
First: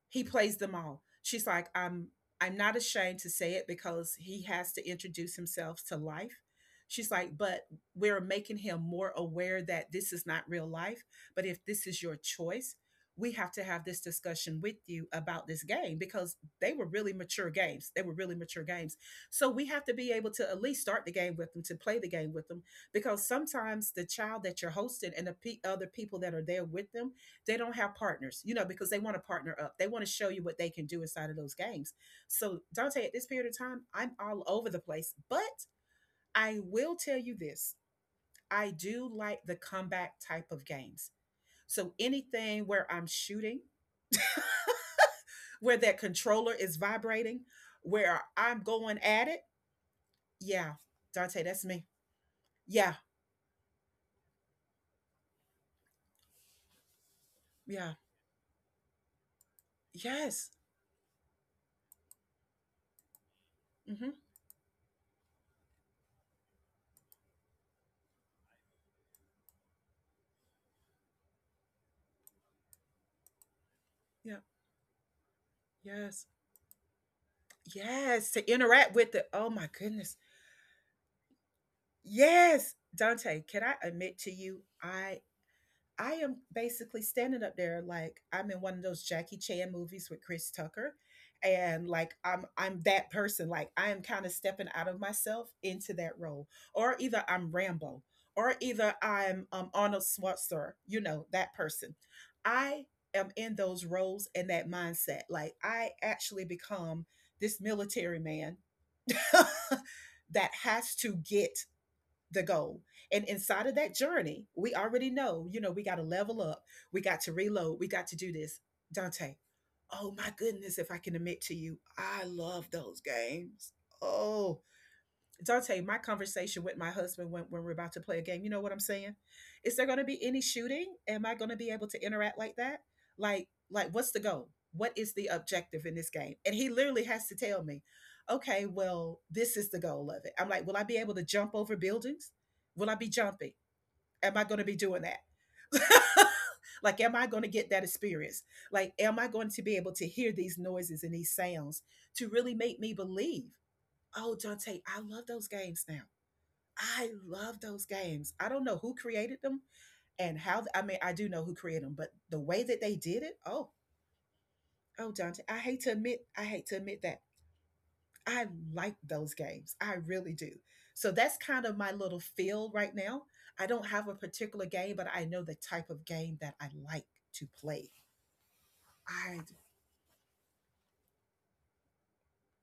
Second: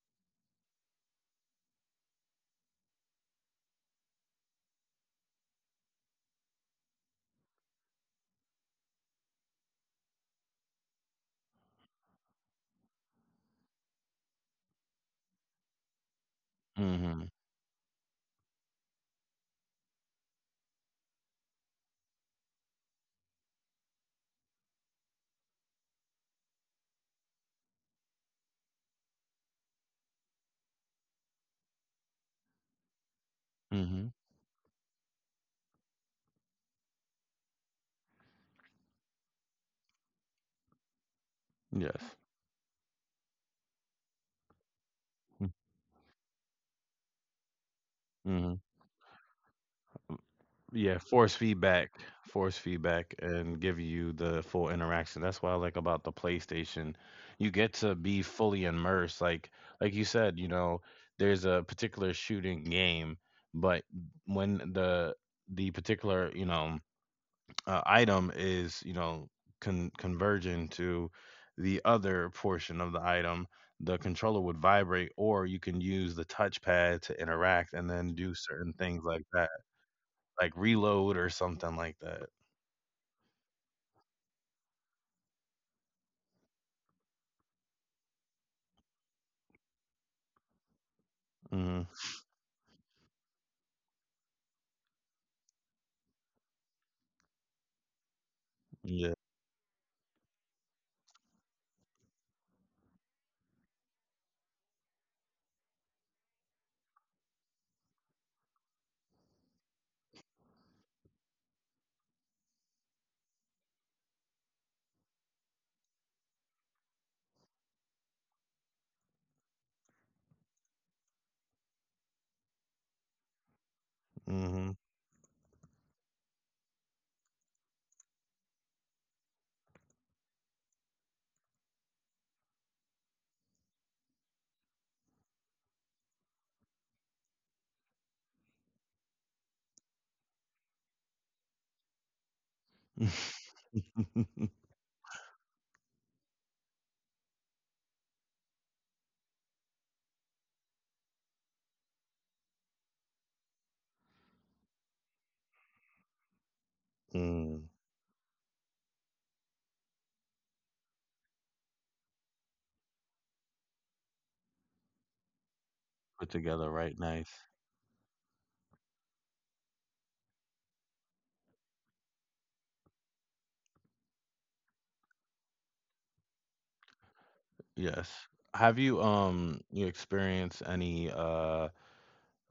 S2: He plays them all. She's like, I'm not ashamed to say it because he has to introduce himself to life. She's like, but we're making him more aware that this is not real life. But if this is your choice, we have to have this discussion with you about this game because they were really
S1: Hmm
S2: mature games. They were really mature games. So we have to be able to at least start the game with them, to play the game with them, because sometimes the child that you're hosting and the other people that are there with them, they don't have partners, you know, because they want to partner up. They want to show you what they can do inside of those games. So, Dante, at this period of time,
S1: hmm
S2: I'm all over the place, but I will tell you this. I do like the comeback type of games. So,
S1: Yes.
S2: anything where I'm shooting, where that controller is vibrating, where I'm
S1: Mhm.
S2: going at it, yeah,
S1: Yeah,
S2: Dante, that's me.
S1: force
S2: Yeah,
S1: feedback, and give you the full interaction. That's what I like about the PlayStation. You get to
S2: yeah,
S1: be fully immersed. Like you said,
S2: yes.
S1: there's a particular shooting game, but
S2: Mm-hmm.
S1: when the particular item is converging to the other portion of the item, the
S2: Yeah,
S1: controller would vibrate, or you can use
S2: yes,
S1: the touchpad to interact and then
S2: yes.
S1: do
S2: To
S1: certain
S2: interact
S1: things
S2: with
S1: like
S2: the, oh
S1: that.
S2: my goodness.
S1: Like Reload or something like that.
S2: Yes, Dante, can I admit to you, I am basically standing up there like I'm in one of those Jackie Chan movies with Chris Tucker, and
S1: Mhm,
S2: like I'm that person. Like I am kind of stepping out of myself into that role, or either I'm Rambo, or either
S1: yeah,
S2: I'm Arnold Schwarzenegger. You know that person. I am in those roles and that mindset. Like I actually become this military man that has to get the goal. And inside of that journey, we already know, you know, we got to level up. We got to reload. We got to do this. Dante, oh my goodness, if I can admit to you, I love those games. Oh,
S1: mhm.
S2: Dante, my conversation with my husband, when we're about to play a game, you know what I'm saying? Is there going to be any shooting? Am I going to be able to interact like that? Like what's the goal? What is the objective in this game? And he literally has to tell me, okay, well, this is the goal of it. I'm like, will I be able to jump over buildings? Will I be jumping? Am I going to be doing that? Like, am I going to get that experience? Like, am I going to be able to hear these noises and these sounds to really make me believe. Oh, Dante, I love those games now. I love
S1: Mm,
S2: those games. I don't know who created them and how. I mean, I do know who created them, but the way that they did it, oh, oh, Dante, I hate to admit,
S1: put
S2: I hate
S1: together
S2: to admit
S1: right
S2: that
S1: nice.
S2: I like those games. I really do. So that's kind of my little feel right now. I don't have a particular game, but I know the type of game that I like to play.
S1: Yes. Have you,
S2: I
S1: you experienced any, uh,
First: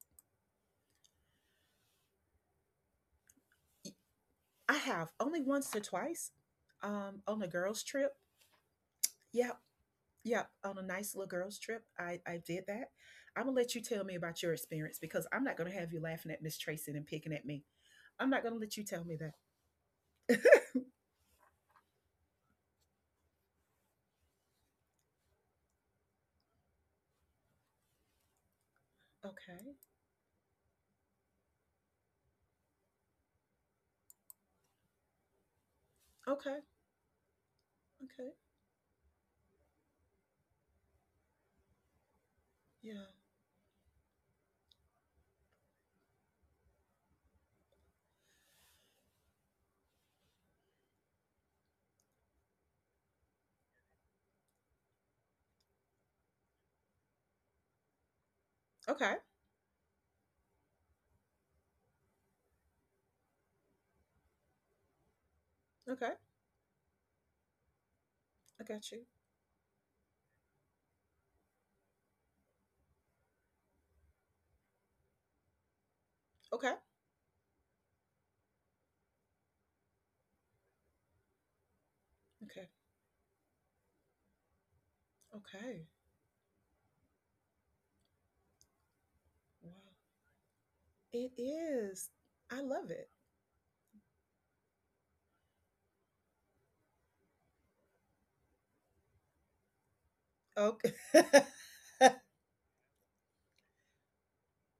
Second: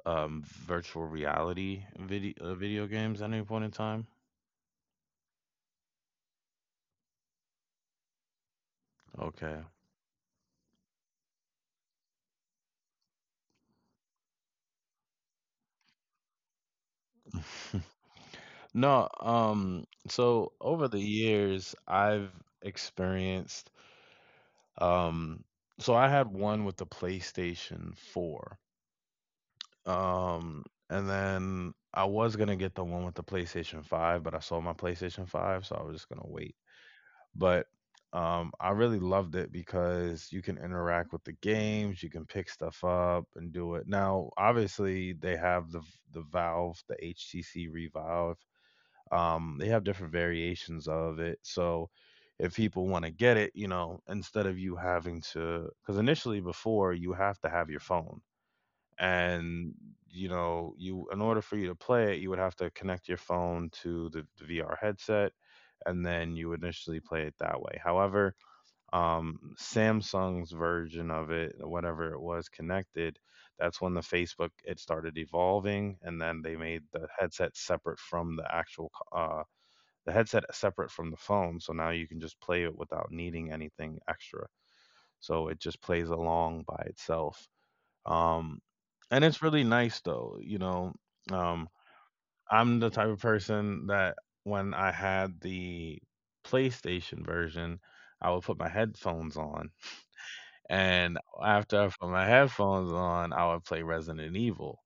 S1: um, virtual reality video video games at any point in time?
S2: I have only once or twice, on a girls' trip. Yeah.
S1: Okay.
S2: Yep, on a nice little girls trip, I did that. I'm gonna let you tell me about your experience because I'm not gonna have you laughing at Miss Tracy and picking at me. I'm not gonna let you
S1: No,
S2: tell me that.
S1: so over the years, I've experienced, um so I had one with the PlayStation 4.
S2: Okay.
S1: Um, and then I was gonna get the one with the PlayStation 5, but I sold my PlayStation 5, so I was just gonna wait.
S2: Okay.
S1: But
S2: Okay.
S1: I really loved it because you can interact with the games, you can pick stuff
S2: Yeah.
S1: up and do it. Now, obviously, they have the Valve, the HTC Revolve. They have different variations of it, so if people want to get it, you know, instead of you having to, because initially before you have to have your phone
S2: Okay.
S1: and you know you in order for you to play it you would have to connect your phone to the VR headset and
S2: Okay.
S1: then you would initially play it that way. However,
S2: I got you.
S1: Samsung's version of it, whatever it was connected, that's when the Facebook it started evolving, and then they
S2: Okay.
S1: made the headset separate from the actual the headset separate from the phone, so now you can just play it
S2: Okay.
S1: without needing anything extra. So it just
S2: Okay.
S1: plays along by itself. um, and it's really nice
S2: Wow.
S1: though, you know.
S2: It
S1: Um,
S2: is. I
S1: I'm the
S2: love
S1: type
S2: it.
S1: of person that when I had the PlayStation version, I would put my headphones on,
S2: Okay.
S1: and after I put my headphones on, I would play Resident Evil.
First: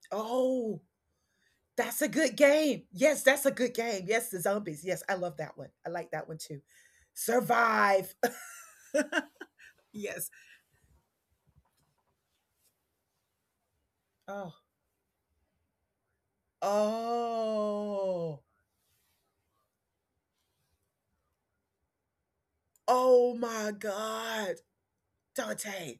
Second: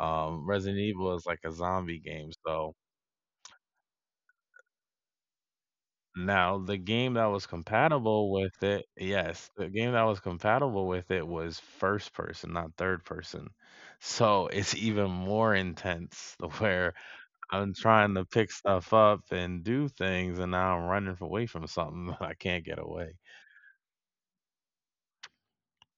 S1: Resident
S2: Oh,
S1: Evil is like a zombie
S2: that's a
S1: game.
S2: good
S1: So
S2: game. Yes, that's a good game. Yes, the zombies. Yes, I love that one. I like that one
S1: now
S2: too.
S1: the game that was
S2: Survive.
S1: compatible with it, yes, the game that was
S2: Yes.
S1: compatible with it was first person, not third person. So
S2: Oh.
S1: it's even more intense where I'm trying to
S2: Oh.
S1: pick stuff up and do things, and now I'm running away from something that I can't get away.
S2: Oh my God. Dante,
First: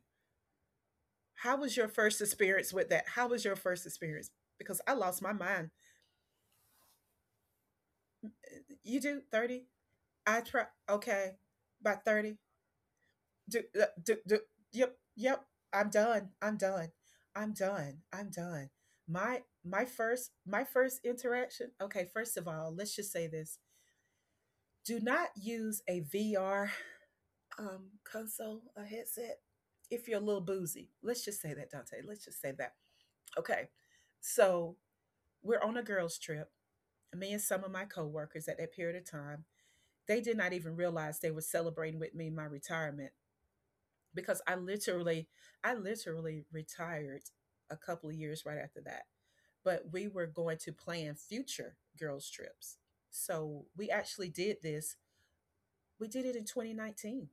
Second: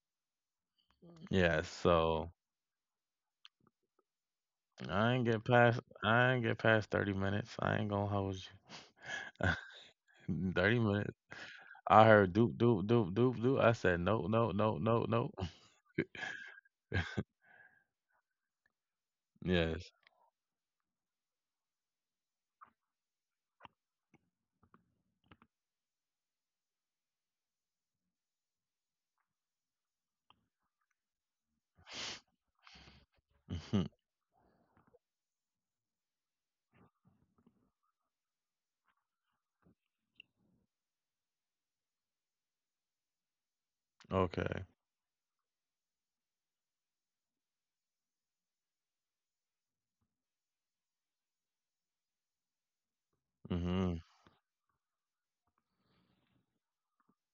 S2: how
S1: Yeah,
S2: was your first
S1: so
S2: experience with that? How was your first experience? Because I lost my mind.
S1: I ain't get past 30 minutes. I ain't gonna hold
S2: You do 30? I
S1: you.
S2: try.
S1: 30 minutes.
S2: Okay. By
S1: I heard
S2: 30.
S1: doop, doop, doop, doop, doop.
S2: Do,
S1: I said,
S2: do,
S1: no
S2: do,
S1: no, no,
S2: yep.
S1: no, no."
S2: Yep. I'm done. I'm done. I'm done. I'm done. My my
S1: Yes.
S2: first my first interaction. Okay, first of all, let's just say this. Do not use a VR, console, a headset, if you're a little boozy. Let's just say that, Dante. Let's just say that. Okay.
S1: Mhm.
S2: So we're on a girls' trip. Me and some of my coworkers at that period of time, they did not even realize they were celebrating with me my retirement because I
S1: Okay.
S2: literally, I literally retired a couple of years right after that. But we were going to plan future girls' trips. So we
S1: Mhm.
S2: actually did this. We did it in 2019.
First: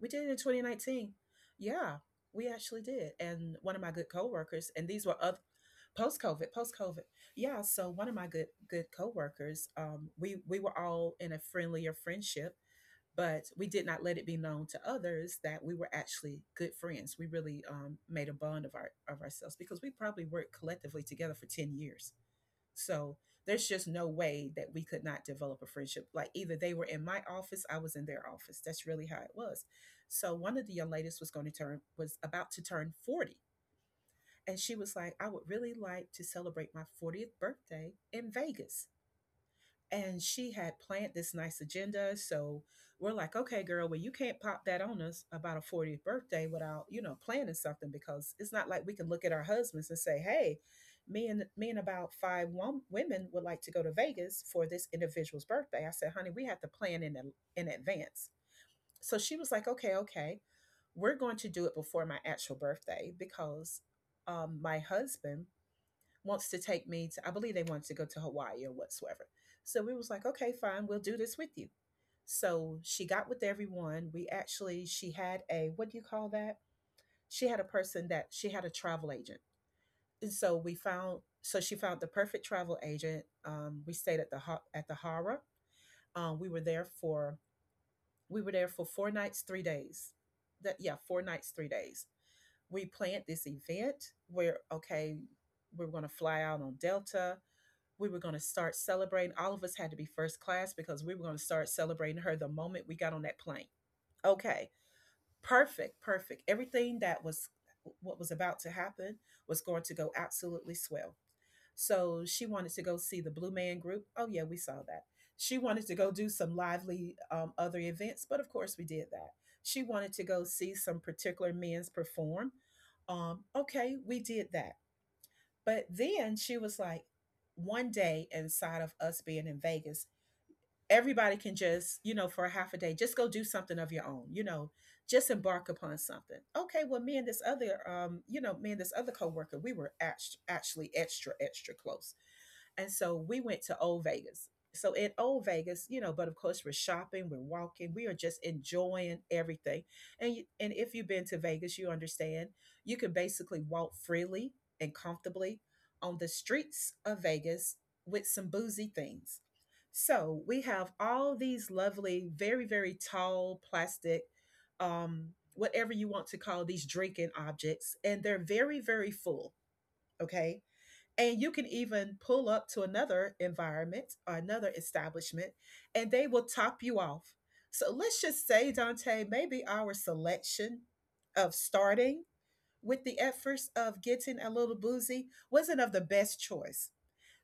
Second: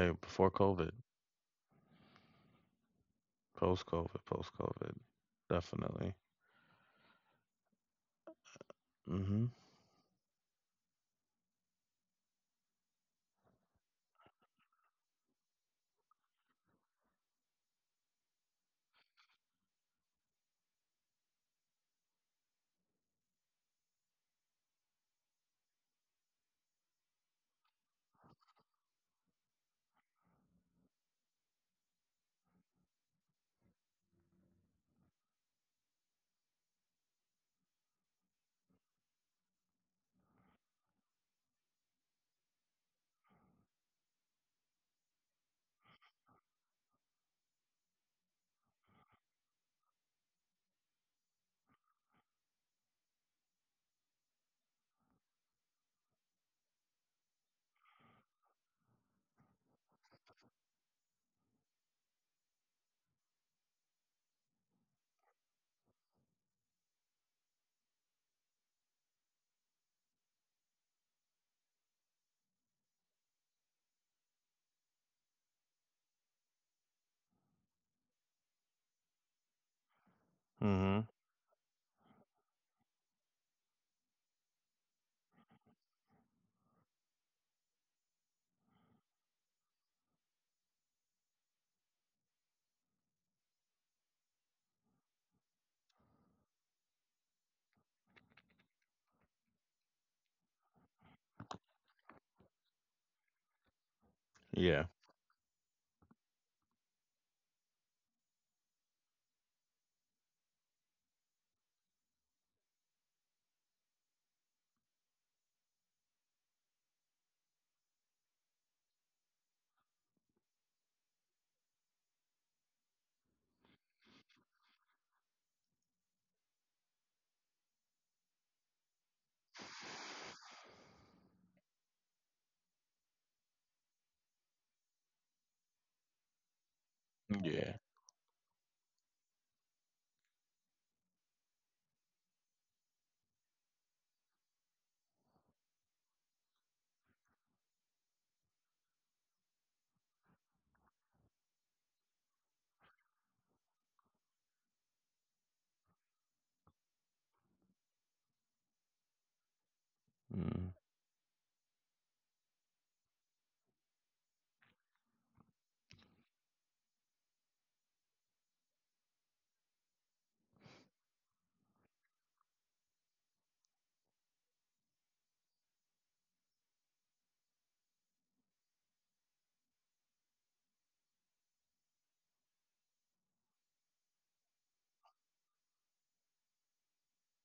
S2: We did it in
S1: Before COVID,
S2: 2019. Yeah, we actually did. And one of
S1: post
S2: my good
S1: COVID, post
S2: coworkers, and
S1: COVID.
S2: these were of
S1: Definitely.
S2: post COVID, post COVID. Yeah, so one of my good
S1: Mhm.
S2: coworkers, we were all in a friendlier friendship, but we did not let it be known to others that we were actually good friends. We really, made a bond of ourselves because we probably worked collectively together for 10 years. So there's just no way that we could not develop a friendship. Like either they were in my office, I was in their office. That's really how it was. So one of the young ladies was about to turn 40. And she was like, I would really like to celebrate my 40th birthday in Vegas. And she had planned this nice agenda. So we're like, okay, girl, well, you can't pop that on us about a 40th birthday without, you know, planning something because it's not like we can look at our husbands and say, hey, me and about five women would like to go to Vegas for this individual's birthday. I said, honey, we have to plan in advance. So she was like, okay, okay, we're going to do it before my actual birthday because, my husband wants to take me to, I believe they wanted to go to Hawaii or whatsoever. So we was like, okay, fine, we'll do this with you. So she got with everyone. We actually, she had a, what do you call that, she had a person that she had a travel agent. And so we
S1: Mhm.
S2: found so she found the perfect travel agent. We stayed at the Hara. We were there for we were there for 4 nights 3 days. That, yeah, 4 nights 3 days. We planned this event where, okay, we're going to fly out on Delta. We were going to start celebrating. All of us had to be first class because we were going to start celebrating her the moment we got on that plane. Okay,
S1: Yeah.
S2: perfect, perfect. Everything that was, what was about to happen, was going to go absolutely swell. So she wanted to go see the Blue Man Group. Oh yeah, we saw that. She wanted to go do some lively other events, but of course we did that. She wanted to go see some particular men's perform. Okay, we did that. But then she was like, one day inside of us being in Vegas, everybody can just, you know, for a half a day, just go do something of your own, just embark upon something. Okay, well, me and this
S1: Yeah.
S2: other, me and this other coworker, we were actually extra, extra close. And so we went to Old Vegas. So at Old Vegas, you know, but of course we're shopping, we're walking, we are just enjoying everything. And if you've been to Vegas, you understand you can basically walk freely and comfortably on the streets of Vegas with some boozy things. So we
S1: Mm.
S2: have all these lovely, very very tall plastic, whatever you want to call these drinking objects, and they're very very full. Okay, and you can even pull up to another environment or another establishment, and they will top you off. So let's just say, Dante, maybe our selection of starting with the efforts of getting a little boozy wasn't of the best choice.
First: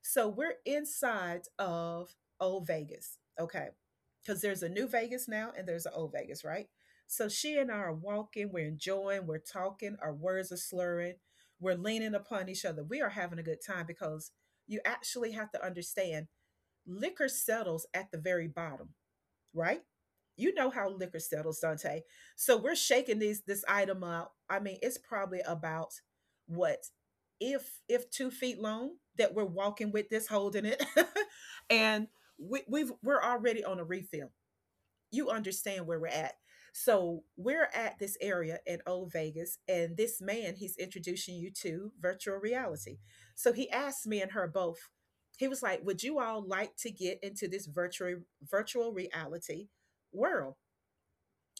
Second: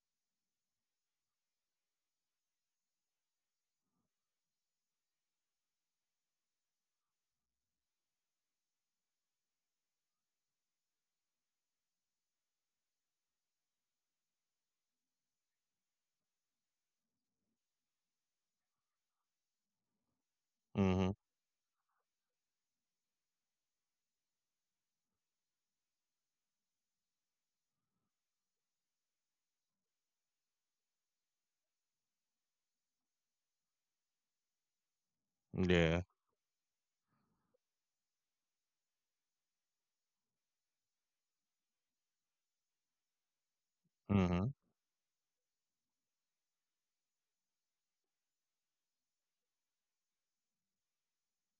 S2: So we're inside of old Vegas, okay? Because there's a new Vegas now and there's an old Vegas, right? So she and I are walking, we're enjoying, we're talking, our words are slurring, we're leaning upon each other. We are having a good time because you actually have to understand liquor settles at the very bottom, right? You know how
S1: Mhm.
S2: liquor settles, Dante. So we're shaking these this item out. I mean, it's probably about what, if 2 feet long, that we're walking with this, holding it, and we're already on a refill. You understand where
S1: Yeah.
S2: we're at. So we're at this area in Old Vegas, and this man, he's introducing you to virtual reality. So he asked me and her
S1: Mhm.
S2: both. He was like, "Would you all like to get into this virtual reality world?"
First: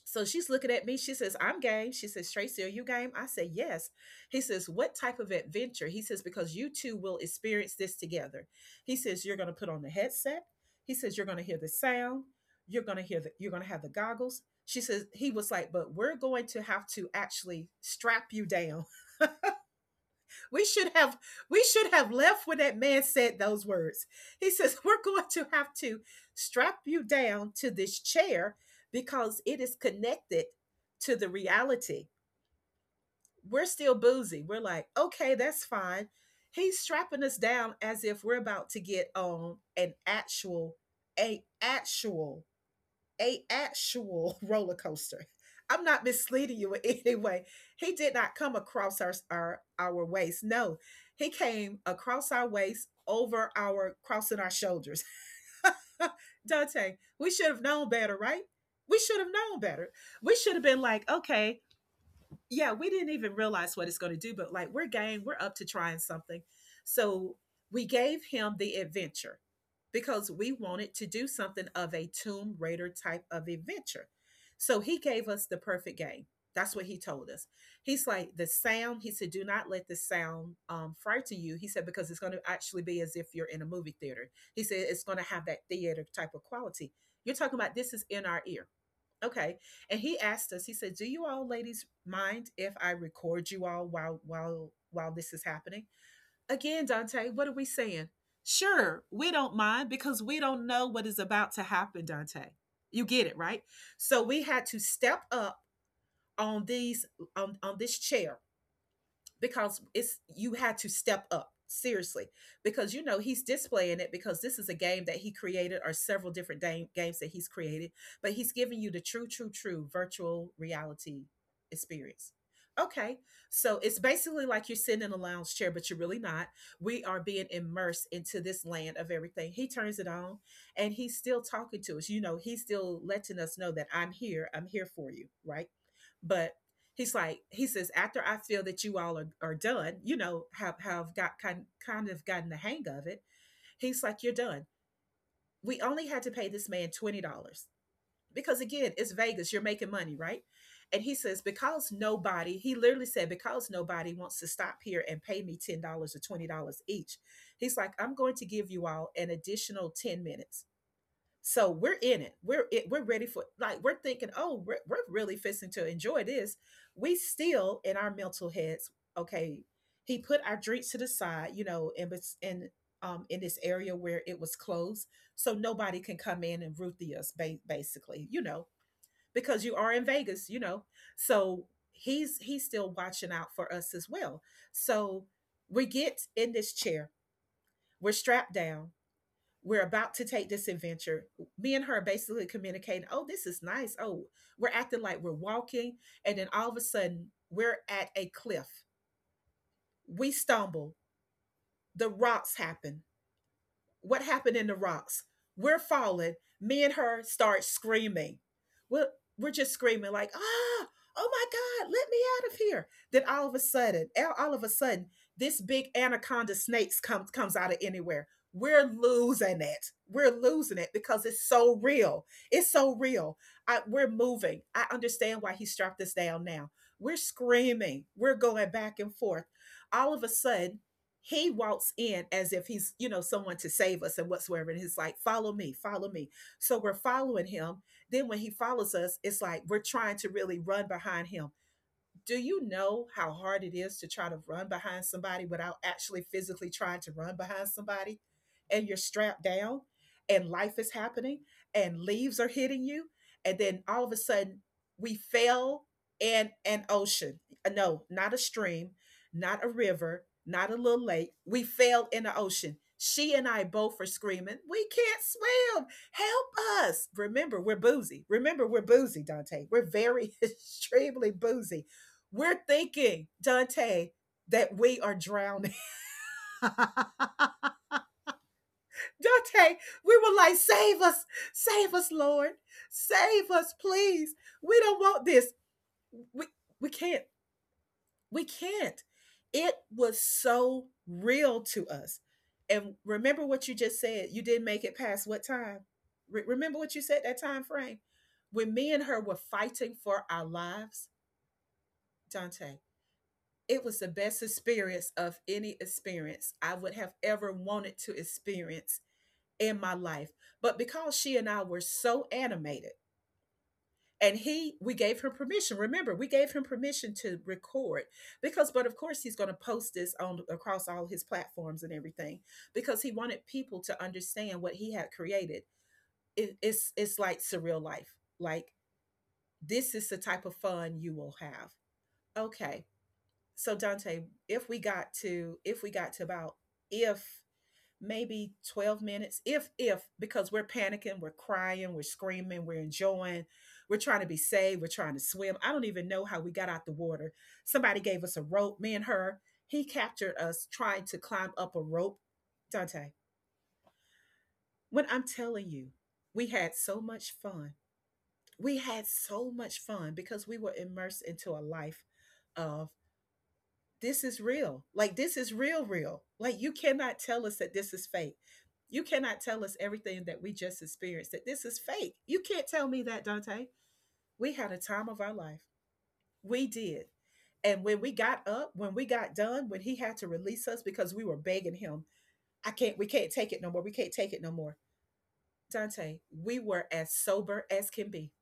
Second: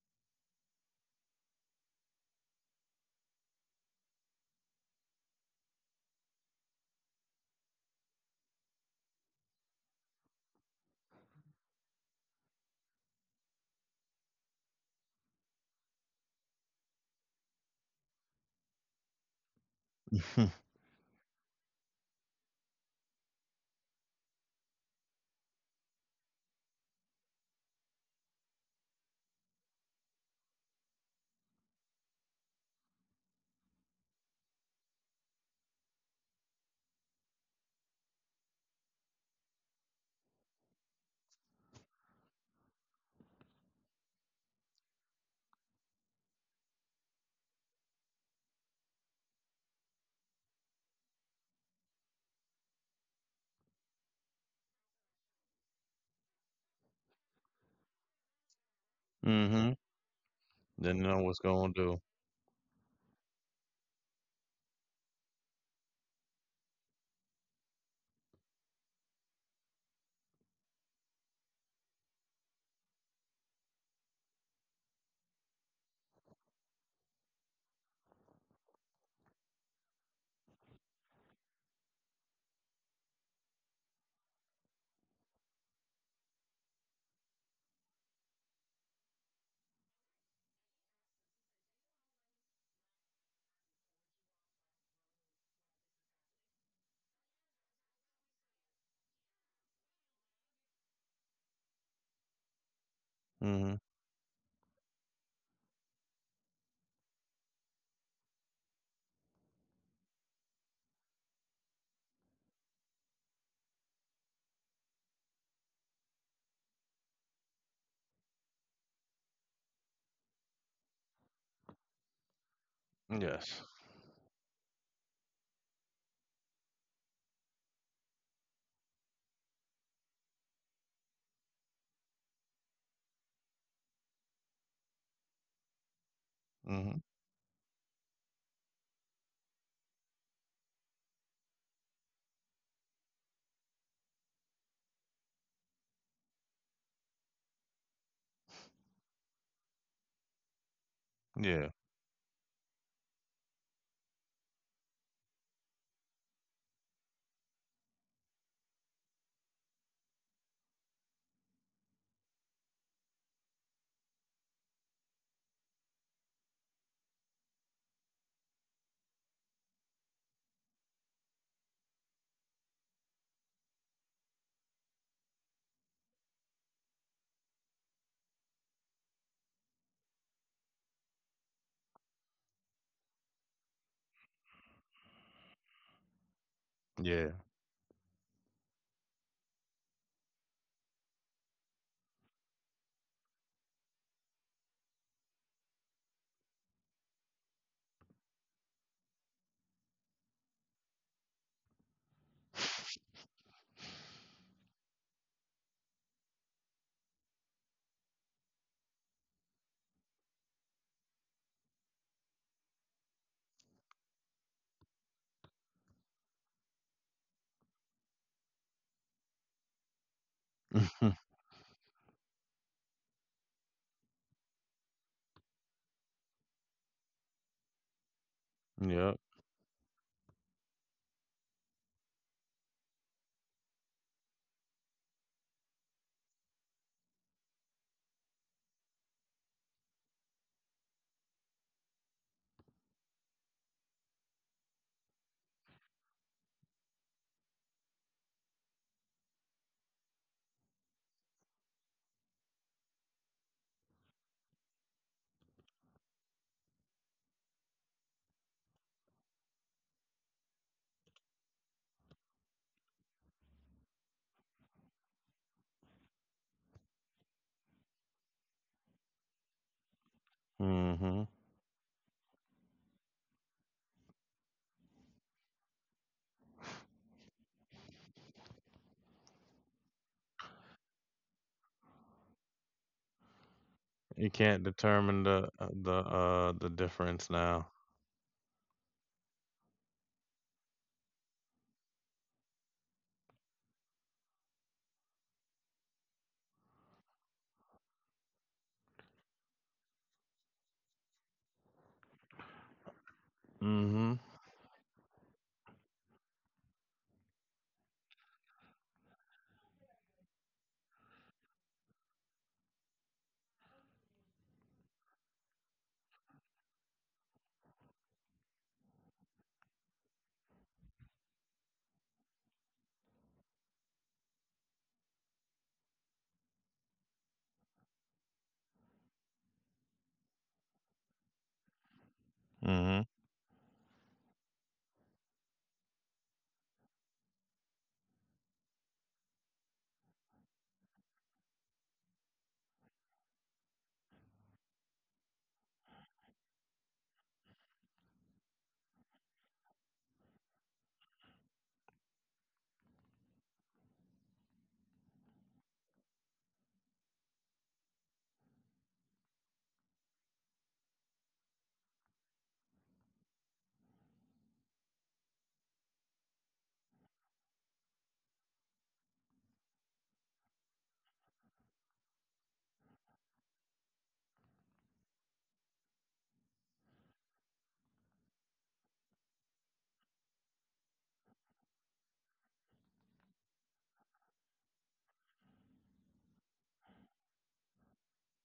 S2: So she's looking at me. She says, I'm game. She says, Tracy, are you game? I say, yes. He says, what type of adventure? He says, because you two will experience this together. He says, you're going to put on the headset. He says, you're going to hear the sound. You're going to hear the, you're going to have the goggles. She says, he was like, but we're going to have to actually strap you down.
S1: Mhm.
S2: We should have we should have left when that man said those words. He says, "We're going to have to strap you down to this chair because it is connected to the reality." We're still boozy. We're like, "Okay, that's fine." He's strapping us down as if we're about to get on an actual a actual a actual roller coaster. I'm not misleading you in any way. He did not come across our waist. No, he came across our waist over our crossing our shoulders. Dante, we should have known better, right? We should have known better. We should have been
S1: Didn't
S2: like,
S1: know what's
S2: okay,
S1: gonna do.
S2: yeah, we didn't even realize what it's going to do, but like we're game, we're up to trying something. So we gave him the adventure because we wanted to do something of a Tomb Raider type of adventure. So he gave us the perfect game. That's what he told us. He's like, the sound, he said, do not let the sound frighten you. He said, because it's going to actually be as if you're in a movie theater. He said, it's going to have that theater type of quality. You're talking about this is in our ear. Okay. And he asked us, he said, do you all ladies mind if I record you all while this is happening? Again, Dante, what are we saying? Sure, we don't mind because we don't know what is about to happen, Dante. You get it, right?
S1: Mhm.
S2: So we had to step up on on this chair because it's, you had to step up seriously because you know he's displaying it because this is a game that he created, or several different games that he's created, but he's giving you the true true true virtual reality experience, okay.
S1: Yes.
S2: So it's basically like you're sitting in a lounge chair but you're really not. We are being immersed into this land of everything. He turns it on and he's still talking to us, you know, he's still letting us know that I'm here, I'm here for you, right? But
S1: Mhm.
S2: he's like, he says, after I feel that you all are done, you know, have got kind of gotten the hang of it. He's like, you're done. We only had to pay this man $20 because, again, it's Vegas. You're making money, right? And he says,
S1: Yeah.
S2: because nobody, he literally said, because nobody wants to stop here and pay me $10 or $20 each. He's like, I'm going to give you all an additional 10 minutes. So we're in it. We're ready for, like we're thinking, oh, we're really fixing to enjoy this. We still in our mental heads. Okay, he put our drinks to the side, you know, and was and in this area where it was closed, so nobody can come in and ruthie us, basically, you know, because you are in Vegas, you know. So he's still watching out for us as well. So we get in this chair.
S1: Yeah.
S2: We're strapped down, we're about to take this adventure. Me and her are basically communicating, oh, this is nice. Oh, we're acting like we're walking. And then all of a sudden, we're at a cliff. We stumble. The rocks happen. What happened in the rocks? We're falling. Me and her start screaming. We're, we're just screaming like, ah, oh my God, let me out of here. Then all of a sudden, all of a sudden, this big anaconda snake comes out of anywhere. We're losing it. We're losing it
S1: Mhm.
S2: because it's so real. It's so real. We're moving. I understand why he strapped us down now. We're screaming. We're going back and
S1: Yep.
S2: forth. All of a sudden, he walks in as if he's, you know, someone to save us and whatsoever, and he's like, follow me, follow me. So we're following him. Then when he follows us, it's like we're trying to really run behind him. Do you know how hard it is to try to run behind somebody without actually physically trying to run behind somebody, and you're strapped down, and life is happening, and leaves are hitting you. And then all of a sudden, we fell in an ocean. No, not a stream, not a river, not a little lake, we fell in the ocean. She and I both are screaming, we can't swim, help us. Remember, we're boozy, remember we're boozy, Dante, we're very
S1: Mhm.
S2: extremely boozy. We're thinking, Dante, that we are drowning. Dante, we were like, save us, Lord, save us,
S1: You
S2: please.
S1: can't
S2: We don't
S1: determine
S2: want this. We
S1: the
S2: we can't.
S1: difference now.
S2: We can't. It was so real to us. And remember what you just said. You didn't make it past what time? Remember what you said, that time frame when me and her were fighting for our lives, Dante. It was the
S1: Mhm.
S2: best experience of any experience I would have ever wanted to experience in my life. But because she and I were so animated, and we gave him permission. Remember, we gave him permission to record because, but of course, he's going to post this on across all his platforms and everything because he wanted people to understand what he had created. It's like surreal life. Like, this is the type of fun you will have. Okay,
S1: Mhm.
S2: so Dante, if we got to about if maybe 12 minutes, if, because we're panicking, we're crying, we're screaming, we're enjoying, we're trying to be saved, we're trying to swim. I don't even know how we got out the water. Somebody gave us a rope, me and her. He captured us trying to climb up a rope. Dante, when I'm telling you, we had so much fun. We had so much fun because we were immersed into a life of, this is real. Like this is real, real. Like you cannot tell us that this is fake. You cannot tell us everything that we just experienced, that this is fake. You can't tell me that, Dante. We had a time of our life. We did. And when we got up, when we got done, when he had to release us because we were begging him, I can't, we can't take it no more. We can't take it no more. Dante, we were as sober as can be.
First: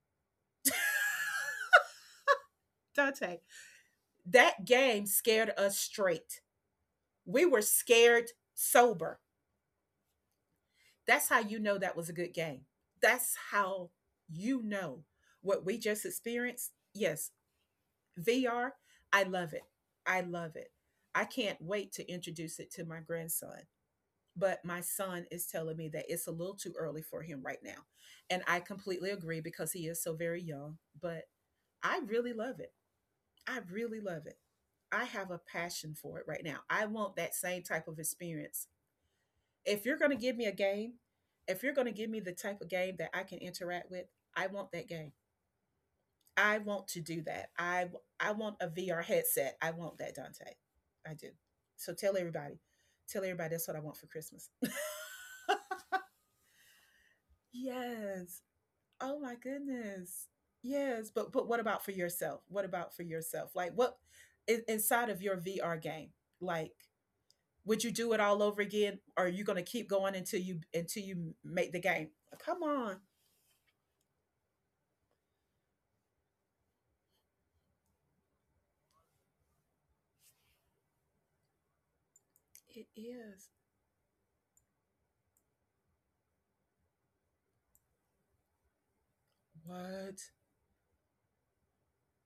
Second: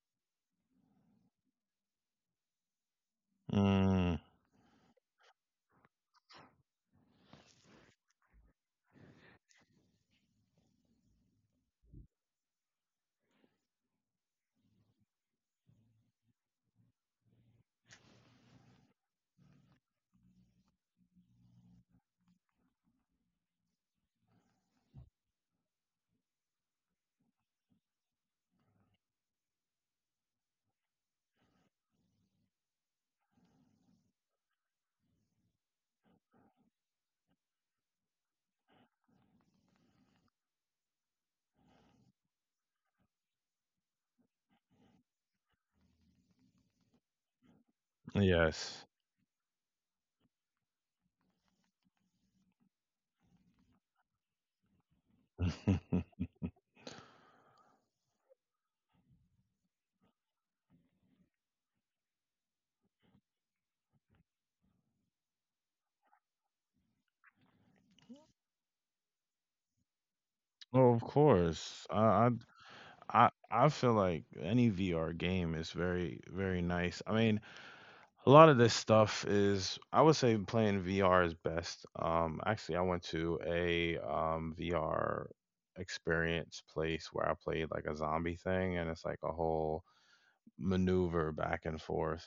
S2: Dante,
S1: Mm.
S2: that game scared us straight. We were scared sober. That's how you know that was a good game. That's how you know what we just experienced. Yes, VR, I love it. I love it. I can't wait to introduce it to my grandson. But my son is telling me that it's a little too early for him right now. And I completely agree because he is so very young. But I really love it. I really love it. I have a passion for it right now. I want that same type of experience if you're going to give me a game, if you're going to give me the type of game that I can interact with, I want that game. I want to do that. I want a
S1: Yes.
S2: VR headset. I want that, Dante. I do. So tell everybody. Tell everybody that's what I want for Christmas. yes. Oh my goodness. Yes, but what about for yourself? What about for yourself? Like what inside of your VR game? Like would you do it all over again or are you going to keep going until you
S1: Oh, of
S2: until you make the
S1: course. I
S2: game?
S1: I
S2: Come on.
S1: I I feel like any VR game is very very nice. I mean, a lot of this stuff is, I would say, playing VR is best. Actually, I
S2: It
S1: went to
S2: is.
S1: a VR experience place where I played like a zombie thing, and it's like a whole
S2: What?
S1: maneuver back and forth.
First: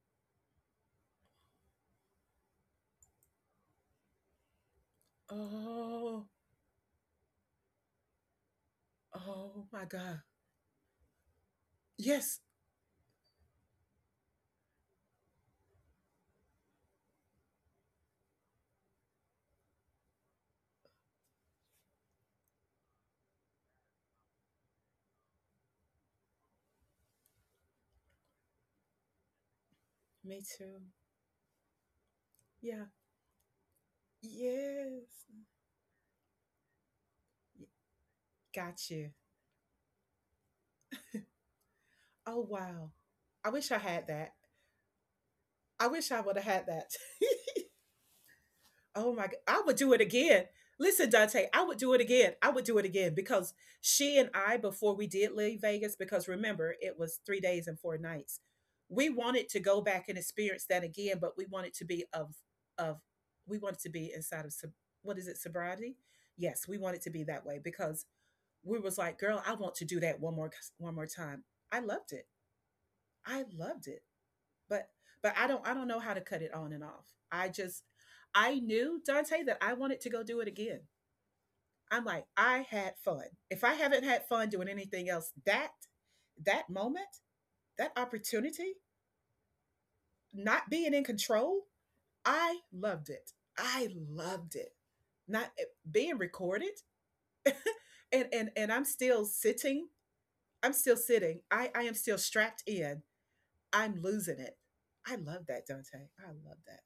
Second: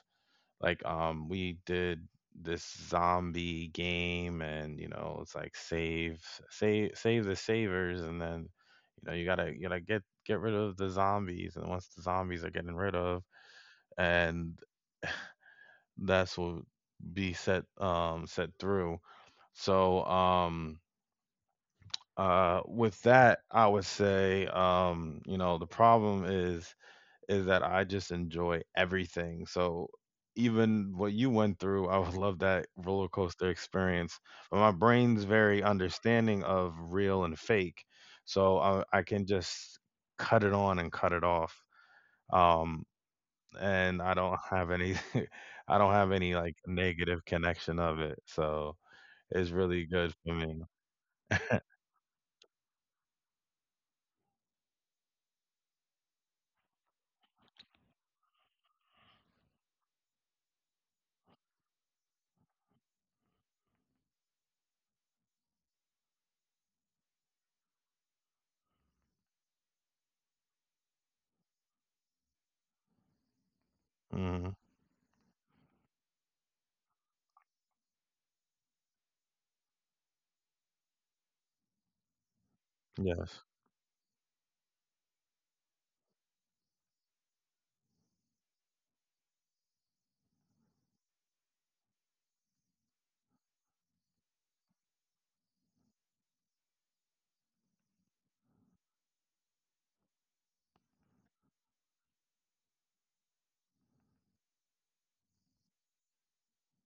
S1: Like, we did this zombie game, and you know, it's like save,
S2: Oh,
S1: save, save the savers, and then you know, you gotta
S2: oh my God.
S1: get rid of the zombies, and once the
S2: Yes.
S1: zombies are getting rid of, and that's will be set set through. So with that, I would say, you know, the problem is that I just enjoy everything. So
S2: Me too.
S1: even what you went through, I would love that
S2: Yeah.
S1: roller coaster experience. But my brain's
S2: Yes.
S1: very understanding of real and fake. So I
S2: Got
S1: I
S2: you.
S1: can just cut it on and cut it off.
S2: Oh,
S1: Um
S2: wow. I wish I
S1: and
S2: had
S1: I
S2: that.
S1: don't have any I
S2: I
S1: don't
S2: wish
S1: have
S2: I
S1: any,
S2: would have
S1: like,
S2: had that.
S1: negative connection of it, so
S2: Oh my God.
S1: it's
S2: I would
S1: really
S2: do it
S1: good for
S2: again.
S1: me.
S2: Listen, Dante, I would do it again. I would do it again because she and I, before we did leave Vegas, because remember, it was 3 days and 4 nights. We wanted to go back and experience that again, but of we wanted to be inside of what is it, sobriety? Yes, we wanted to be that way because we was like, girl, I want to do that one more time. I loved it. I loved it.
S1: Mhm.
S2: But but I don't know how to cut it on and off. I knew Dante that I wanted to go do it again. I'm like, I had fun.
S1: Yes.
S2: If I haven't had fun doing anything else, that moment, that opportunity, not being in control, I loved it. I loved it. Not being recorded and I'm still sitting. I'm still sitting. I am still strapped in. I'm losing it. I love that, Dante. I love that.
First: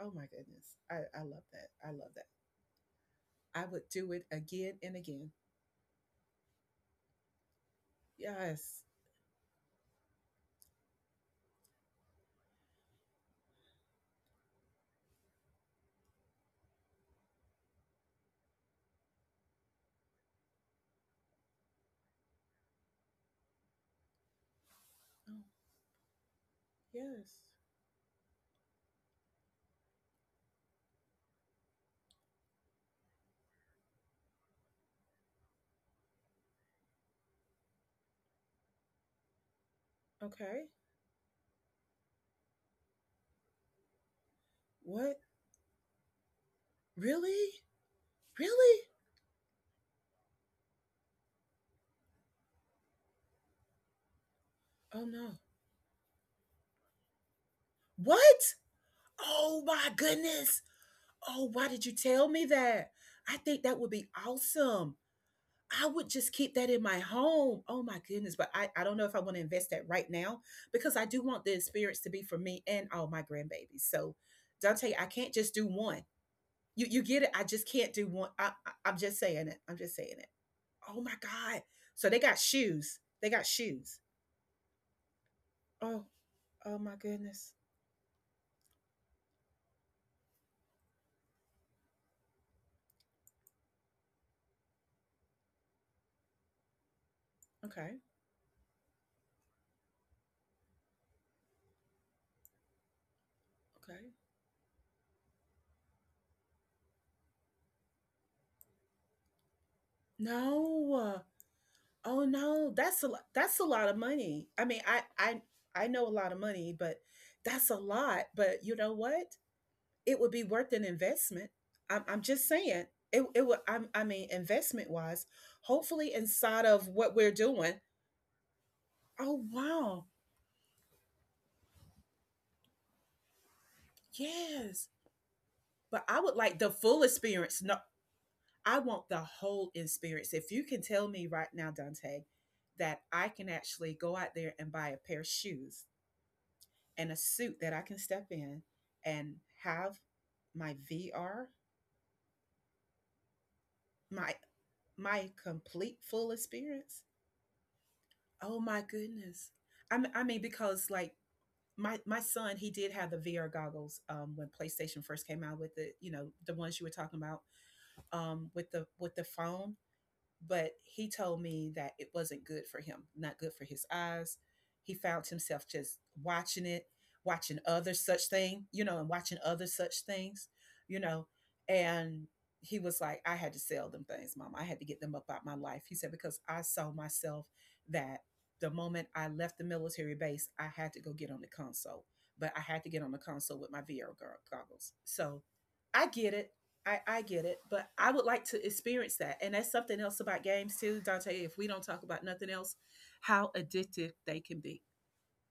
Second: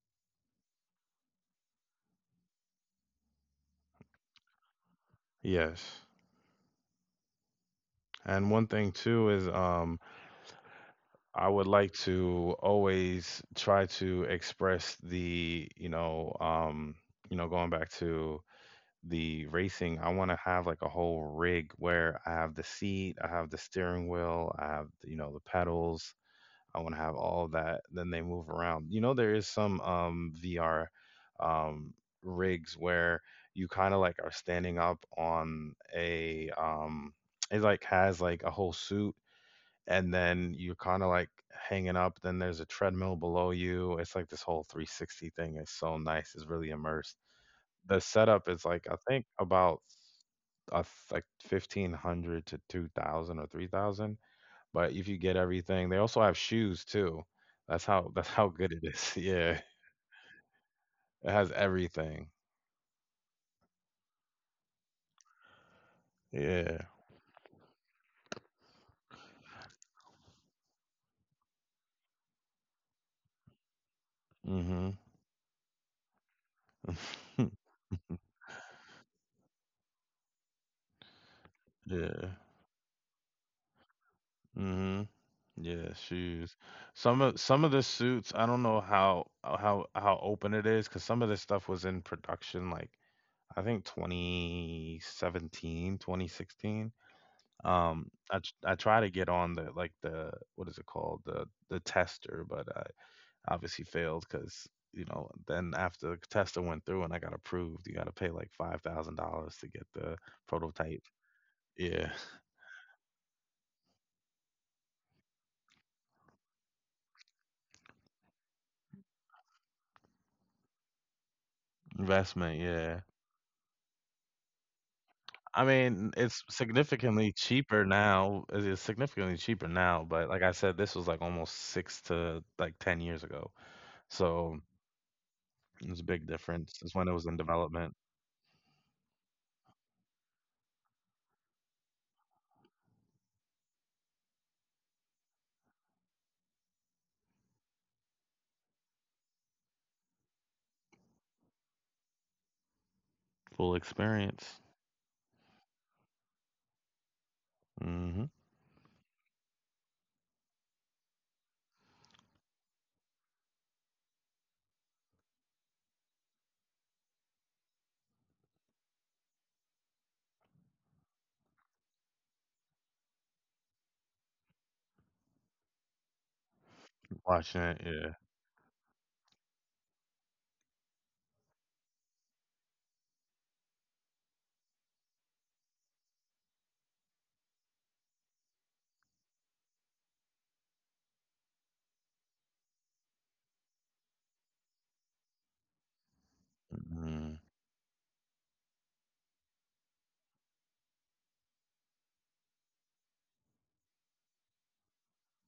S2: Oh my goodness. I love that. I love that. I would do it again and again.
S1: Yes. And one
S2: Yes.
S1: thing too is, I would like to always try to express the, you know, going back to the racing, I wanna have, like, a whole rig where I have the seat, I have the steering wheel, I have, you know, the pedals, I want to have
S2: Yes.
S1: all that. Then they move around. You know, there is some VR um, rigs where you kind of like are standing up on a. It like has like a whole suit, and then
S2: Okay.
S1: you're kind of like hanging up. Then there's a treadmill below you. It's like this whole
S2: What?
S1: 360 thing is so nice. It's really immersed.
S2: Really?
S1: The setup is like
S2: Really?
S1: I think about uh, like 1500 to 2000 or 3000, but
S2: Oh
S1: if you get
S2: no.
S1: everything, they also have shoes too. That's how
S2: What?
S1: good it is. Yeah.
S2: Oh my goodness.
S1: It
S2: Oh,
S1: has
S2: why did you tell
S1: everything.
S2: me that? I think that would be awesome. I would just keep that in
S1: Yeah.
S2: my home. Oh my goodness. But I don't know if I want to invest that right now because I do want the experience to be for me and all my grandbabies. So Dante,
S1: Mhm.
S2: I can't just do one. You get it? I just can't do one. I'm just saying it. I'm just saying it. Oh my God! So they
S1: yeah.
S2: got shoes. They got shoes.
S1: Mhm. Yeah,
S2: Oh
S1: shoes.
S2: oh, my goodness.
S1: Some of the suits, I don't know how open it is, cause some of this stuff was in production like I think 2017, 2016.
S2: Okay,
S1: I try to get on the like the, what is it called? The tester. But obviously
S2: okay.
S1: failed because you know then after the tester went through and I got approved, you got to pay like $5,000 to get the prototype.
S2: No.
S1: Yeah,
S2: Oh no. That's a lot. That's a lot of money. I mean, I know a lot of money, but that's a lot. But you know what? It would be worth an investment. I'm just
S1: investment.
S2: saying.
S1: Yeah,
S2: It would. I mean, investment wise,
S1: I mean
S2: hopefully
S1: it's
S2: inside of what we're
S1: significantly
S2: doing.
S1: cheaper now. It's significantly
S2: Oh
S1: cheaper now,
S2: wow.
S1: but like I said, this was like almost six to like 10 years ago. So
S2: Yes.
S1: it's
S2: But
S1: a
S2: I
S1: big
S2: would like the
S1: difference. It's
S2: full
S1: when it was in
S2: experience. No,
S1: development,
S2: I want the whole experience. If you can tell me right now, Dante, that I can actually go out there and buy a pair of shoes and a suit that I can step in and have my VR,
S1: full
S2: my
S1: experience.
S2: my complete full experience.
S1: Hmm
S2: Oh my goodness. I mean because like my son, he did have the VR goggles when PlayStation first came out with the ones you were talking about with the phone but he told me that it wasn't good for him, not good for his eyes. He found himself just watching it, watching
S1: Watching it,
S2: other
S1: yeah.
S2: such thing, and watching other such things, you know, and he was like, I had to sell them things, mom. I had to get them up out my life. He said, because I saw myself that the moment I left the military base, I had to go get on the console, but I had to get on the console with my VR goggles. So I get it. I
S1: hmm
S2: get it, but I would like to experience that. And that's something else about games too, Dante, if we don't talk about nothing else, how addictive they can be.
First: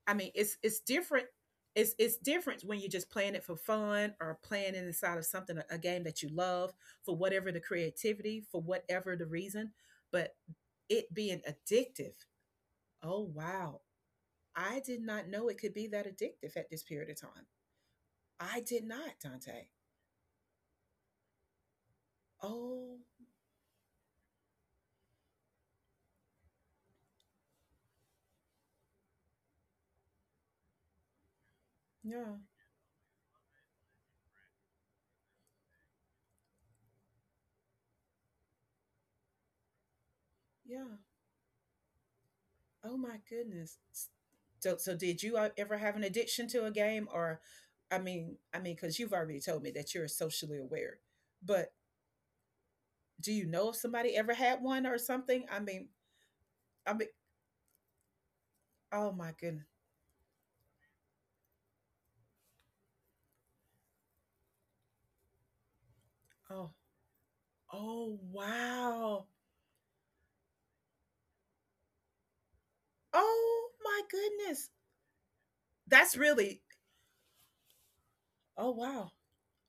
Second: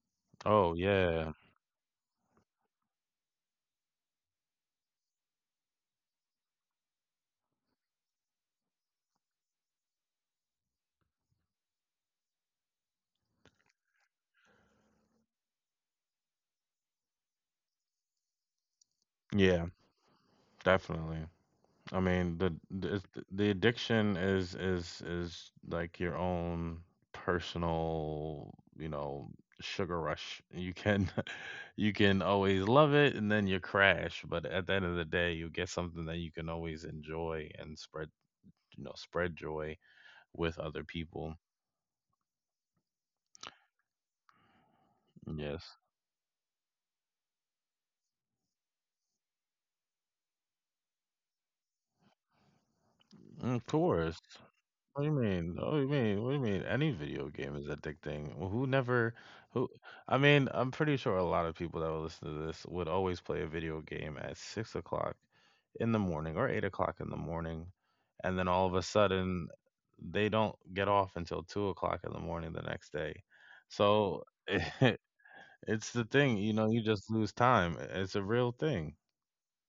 S2: I mean, it's
S1: Oh
S2: it's different.
S1: yeah,
S2: It's different when you're just playing it for fun or playing it inside of something, a, game that you love for whatever the creativity, for whatever the reason. But it being addictive, oh wow. I did not know it could be that addictive at this period of time. I did not,
S1: yeah,
S2: Dante.
S1: definitely. I mean, the
S2: Oh,
S1: the addiction is like your own personal, you know, sugar rush. You can you can
S2: yeah,
S1: always love it and then you crash, but at the end of the day, you get something that you can always enjoy and spread, you know, spread joy with other
S2: yeah.
S1: people.
S2: Oh my goodness. So, so did you
S1: Yes.
S2: ever have an addiction to a game, or, I mean, because you've already told me that you're socially aware, but do you
S1: Of
S2: know if somebody
S1: course.
S2: ever had one or
S1: What do you
S2: something?
S1: mean?
S2: I mean,
S1: Any
S2: I mean,
S1: video game is addicting. Well, who
S2: oh
S1: never?
S2: my goodness.
S1: Who? I mean, I'm pretty sure a lot of people that would listen to this would always play a video game at 6 o'clock in the morning or eight
S2: Oh,
S1: o'clock in the morning,
S2: oh
S1: and then all of a
S2: wow.
S1: sudden they don't get off until 2 o'clock in the morning the next day.
S2: Oh my
S1: So
S2: goodness.
S1: it's the
S2: That's
S1: thing, you
S2: really.
S1: know. You just lose time. It's a real
S2: Oh
S1: thing.
S2: wow.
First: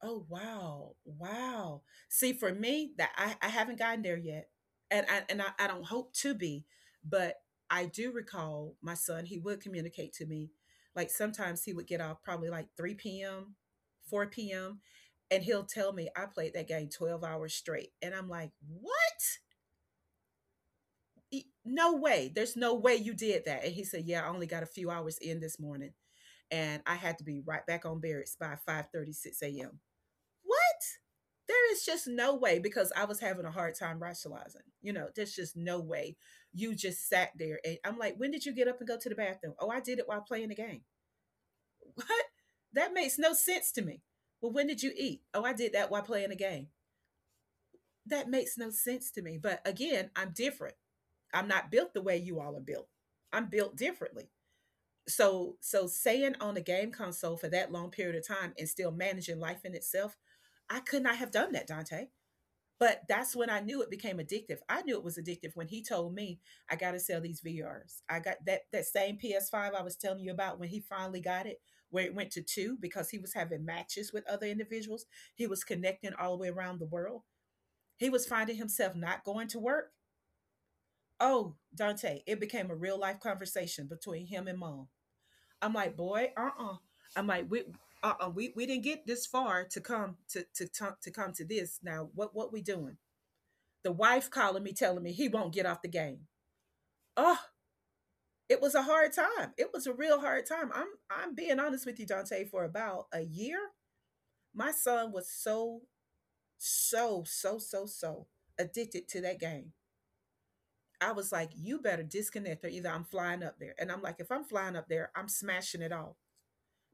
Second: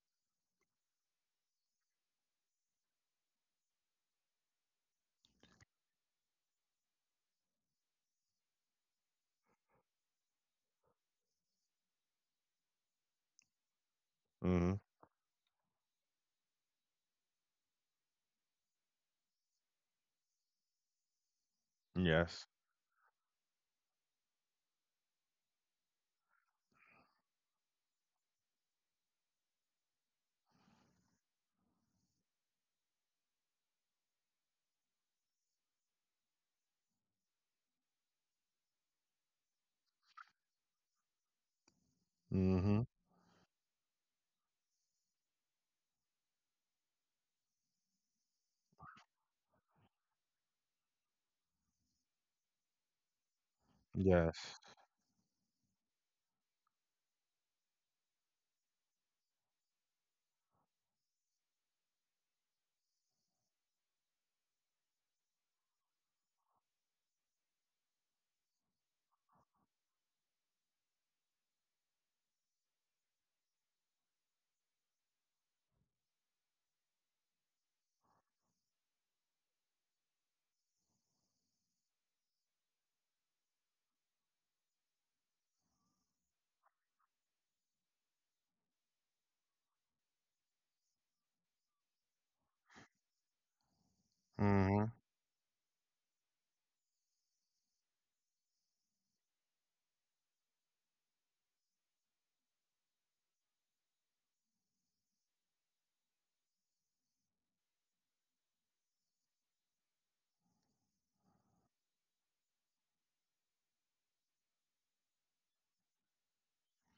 S2: Oh wow, wow. See, for me, that I haven't gotten there yet, and I don't hope to be, but I do recall my son. He would communicate to me, like sometimes he would get off probably like 3 p.m., four
S1: Hmm
S2: p.m., and he'll tell me I played that game 12 hours straight, and I'm like, what? No way.
S1: Yes.
S2: There's no way you did that. And he said, yeah, I only got a few hours in this morning, and I had to be right back on barracks by 5:36 a.m. What? There is just no way because I was having a hard time rationalizing. You know, there's just no way you just sat there. And I'm like, when did you get up and go to the bathroom? Oh, I did it while playing the game. What?
S1: hmm
S2: That makes no sense to me. Well, when did you eat? Oh, I did that while playing the game. That makes no sense to me. But again, I'm different. I'm not built the way you all are built. I'm built differently.
S1: Yes.
S2: So staying on a game console for that long period of time and still managing life in itself, I could not have done that, Dante. But that's when I knew it became addictive. I knew it was addictive when he told me I got to sell these VRs. I got that same PS5 I was telling you about when he finally got it, where it went to two because he was having matches with other individuals. He was connecting all the way around the world. He was finding himself not going to work. Oh, Dante, it became a real life conversation between him and mom. I'm like, boy, uh-uh. I'm like, we uh-uh, we didn't get this far to come to come to this. Now, what we doing? The wife calling me
S1: hmm
S2: telling me he won't get off the game. Oh, it was a hard time. It was a real hard time. I'm being honest with you, Dante, for about a year. My son was so, so, so, so, so addicted to that game. I was like, you better disconnect or either I'm flying up there. And I'm like, if I'm flying up there, I'm smashing it all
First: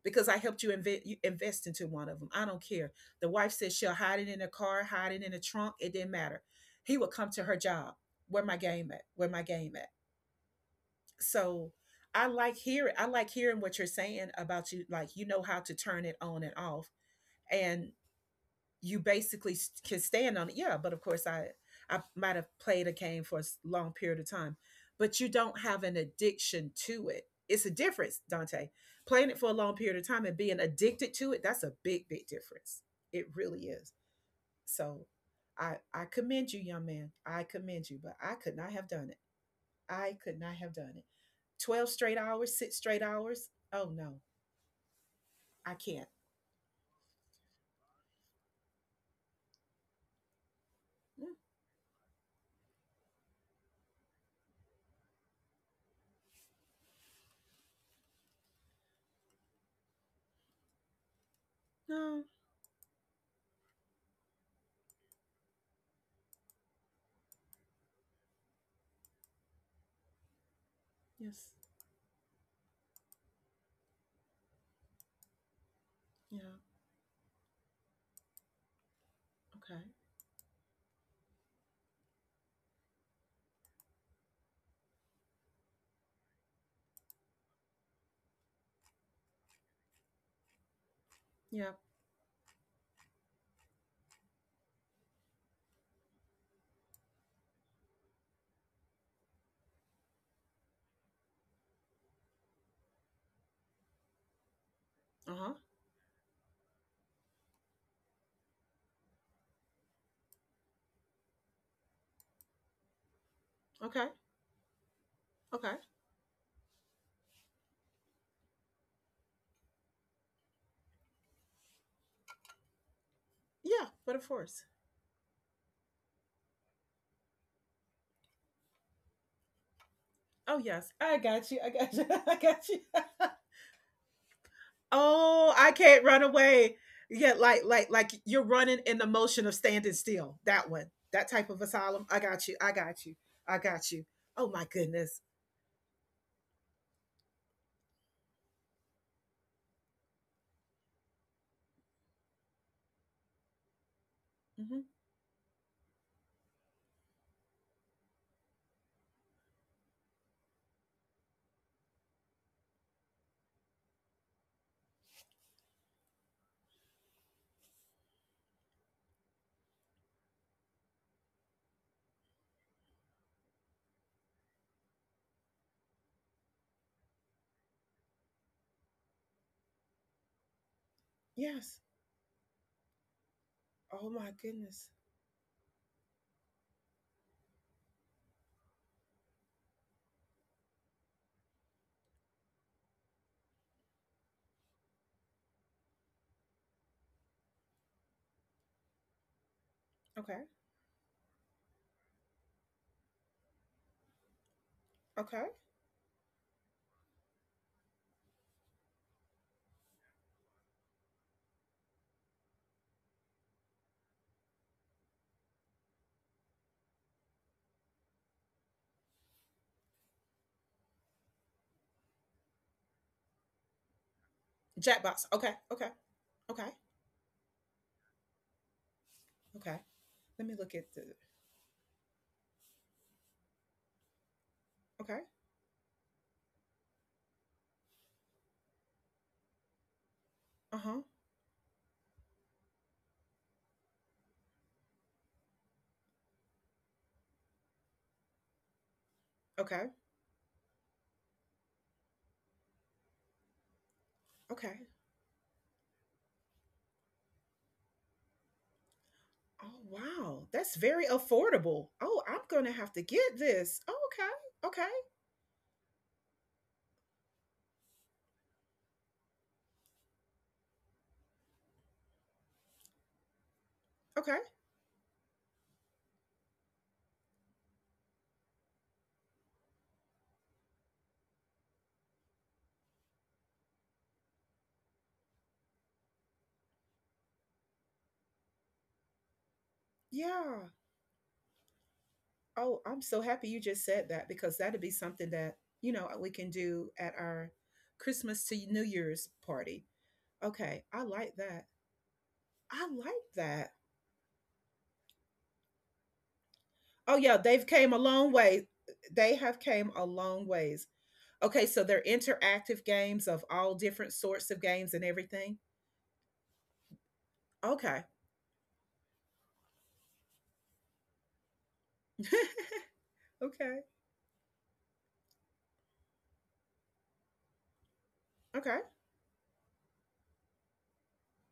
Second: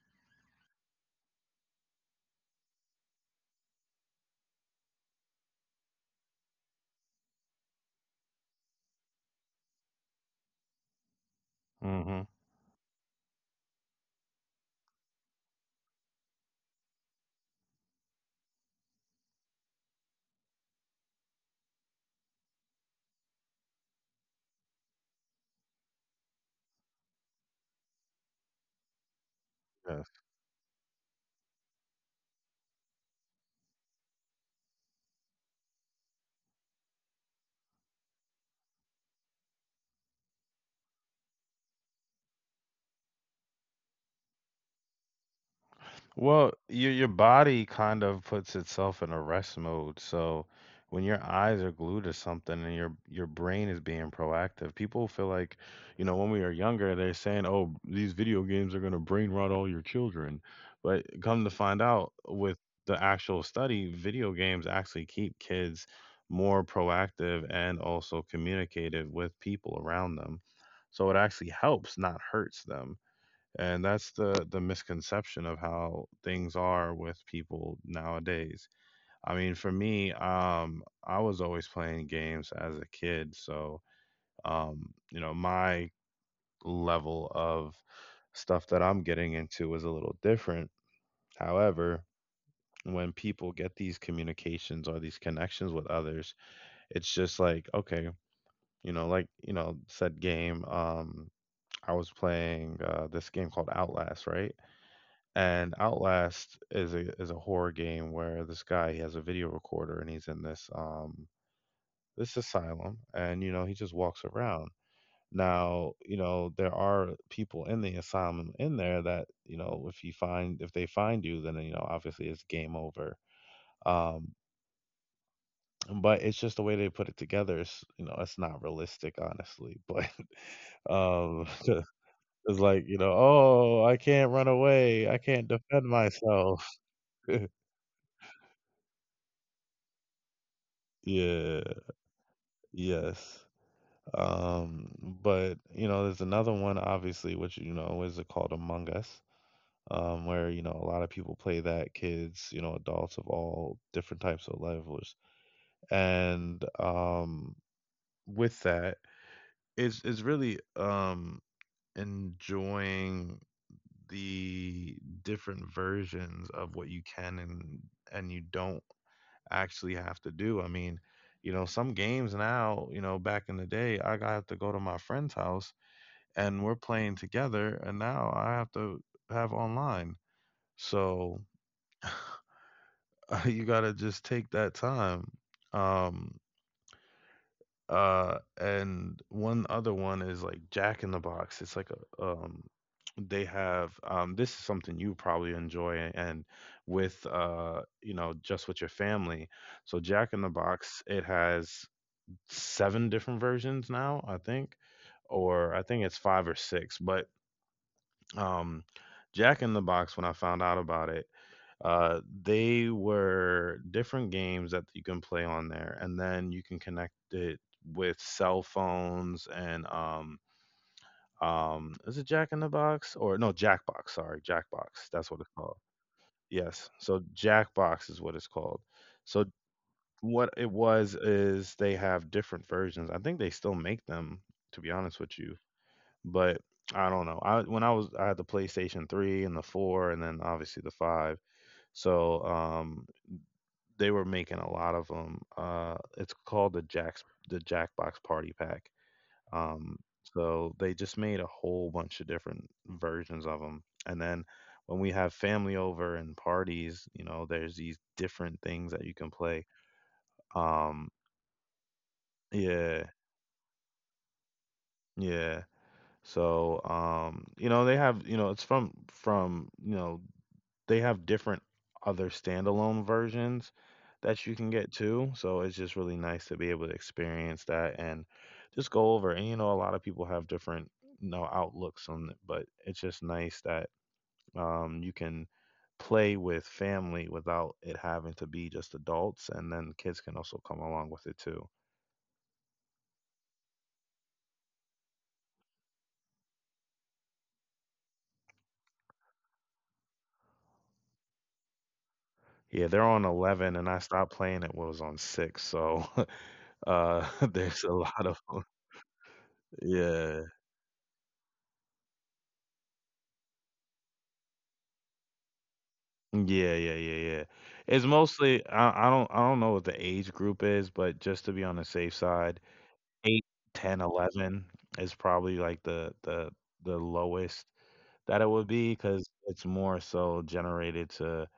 S2: because I helped you, you invest into one of them. I don't care. The wife said she'll hide it in a car, hide it in a trunk. It didn't matter. He would come to her job. Where my game at? Where my game at? So I like hearing what you're saying about you like you know how to turn it on and off and you basically can stand on it. Yeah, but of course I might have played a game for a long period of time, but you don't have an addiction to it. It's a difference, Dante. Playing it for a long period
S1: hmm
S2: of time and being addicted to it, that's a big big difference. It really is. So I commend you, young man. I commend you, but I could not have done it. I could not have done it. 12 straight hours, 6 straight hours. Oh no, I can't.
S1: Well, your body kind of puts itself in a rest mode. So when your
S2: No,
S1: eyes are glued to something and your brain is being proactive, people feel like, you know, when we are younger, they're saying, "Oh, these video games are going to brain rot all your children." But come to find out
S2: no,
S1: with the actual study, video games actually keep kids more proactive and also communicative with people around them. So it
S2: yes,
S1: actually helps, not hurts them. And that's the misconception of how things
S2: yeah,
S1: are with people nowadays. I mean, for
S2: okay,
S1: me, I was always playing games as a kid. So you know, my level of stuff that I'm getting into is a little different.
S2: yeah,
S1: However, when people get these communications or these connections with others, it's just like, okay, you know, like you know said game. I was playing this game called Outlast, right?
S2: uh huh,
S1: And Outlast is a horror game where this guy, he has a video recorder, and he's in this this asylum, and you know he just
S2: okay,
S1: walks around.
S2: okay,
S1: Now, you know, there are people in the asylum in there that, you know, if you find if they find you, then you know obviously it's game over.
S2: yeah, but of
S1: Um
S2: course.
S1: but it's just the way they put it together is, you know, it's not realistic, honestly, but
S2: Oh yes,
S1: um
S2: I got you, I
S1: it's
S2: got you.
S1: like, you know, oh, I can't run away, I can't
S2: Oh, I
S1: defend
S2: can't run
S1: myself.
S2: away. Yeah, like you're running in the motion of standing still. That one, that type
S1: yeah.
S2: of asylum. I got you, I got you,
S1: Yes.
S2: I got you. Oh my goodness.
S1: But you know, there's another one, obviously, which, you know, is called Among Us, where, you know, a lot of people play that, kids, you know, adults of all different types of
S2: Hmm.
S1: levels. And with that, it's really enjoying the different versions of what you can. And you don't actually have to do. I mean, some games now, back in the day, I got to go to my friend's house and we're playing together, and now I have to have online. So
S2: Yes.
S1: you got to
S2: Oh
S1: just
S2: my
S1: take that
S2: goodness.
S1: time. Um, and one other one is like Jack in the Box. It's like a, um, they have this is something you probably enjoy and with just with your family. So Jack in
S2: Okay.
S1: the Box, it has 7 different versions now, I think,
S2: Okay.
S1: or I think it's 5 or 6. Um, Jack in the Box, when I found out about it, they were different games that you can play on there, and then you can connect it with cell phones and is it Jack in the Box? Or no, Jackbox, sorry, Jackbox,
S2: Jackbox.
S1: that's what it's
S2: Okay.
S1: called.
S2: Okay. Okay.
S1: Yes, so Jackbox is what it's called. So
S2: Okay. Let
S1: what
S2: me
S1: it
S2: look at
S1: was
S2: the.
S1: is they have different versions. I think they still make them, to be honest
S2: Okay.
S1: with you, but I don't know. I when I was I had the PlayStation 3 and the 4 and then
S2: Uh
S1: obviously the
S2: huh.
S1: 5. So, they were making a lot of 'em. It's called the Jack's the Jackbox Party Pack.
S2: Okay.
S1: Um, so they just made a whole bunch of different versions of them, and then
S2: Okay.
S1: when we have family over and parties, you know, there's these different things that you can play.
S2: Oh wow, that's very
S1: Um,
S2: affordable. Oh, I'm gonna have
S1: yeah.
S2: to get this. Oh, okay. Okay.
S1: Yeah. So, you know, they have, you know, it's you know, they have different other standalone versions
S2: Okay.
S1: that you can get too. So it's just really nice to be able to experience that and just go over. And you know, a lot of people have different, you know, outlooks on it, but it's just nice that you can play with family without it having to be just adults, and then kids can also
S2: Yeah.
S1: come along with it too.
S2: Oh, I'm so happy you just said that because that'd be something that we can do at our Christmas to New Year's party. Okay. I like that.
S1: Yeah,
S2: I
S1: they're on
S2: like
S1: 11
S2: that.
S1: and I stopped playing it when it was on 6. So
S2: Oh
S1: uh,
S2: yeah, they've
S1: there's a
S2: came a
S1: lot
S2: long
S1: of 'em.
S2: way. They have came a
S1: Yeah.
S2: long ways. Okay, so they're interactive games of all different sorts of games and everything.
S1: Yeah, yeah, yeah, yeah.
S2: Okay.
S1: It's mostly I don't I don't know what the age group is, but just to be on the safe side, eight,
S2: Okay.
S1: 10, 11 is probably like the lowest that it would
S2: Okay.
S1: be, cause it's more so generated to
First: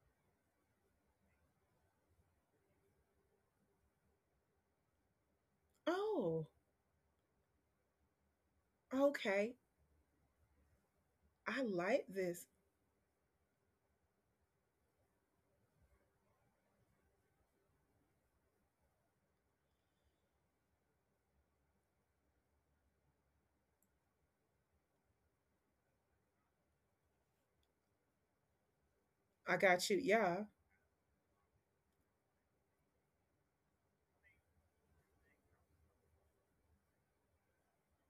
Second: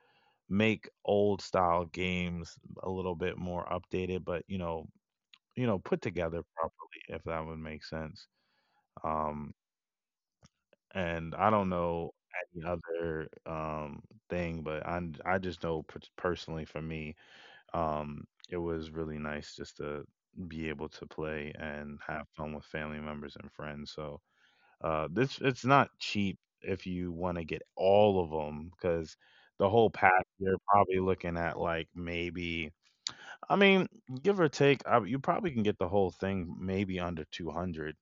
S1: make old style games a little bit more updated, but, you know, put together
S2: Oh,
S1: properly, if that would make sense.
S2: okay.
S1: Um, and I
S2: I
S1: don't
S2: like
S1: know
S2: this.
S1: any other, thing, but I just know personally for me, it was really nice just to be able to play and have fun with family members and friends. So, this, it's not cheap if you wanna get all of them, because
S2: I
S1: the
S2: got
S1: whole
S2: you.
S1: pack,
S2: Yeah.
S1: you're probably looking at, like, maybe, I mean, give or take, you probably can get the whole thing maybe under 200.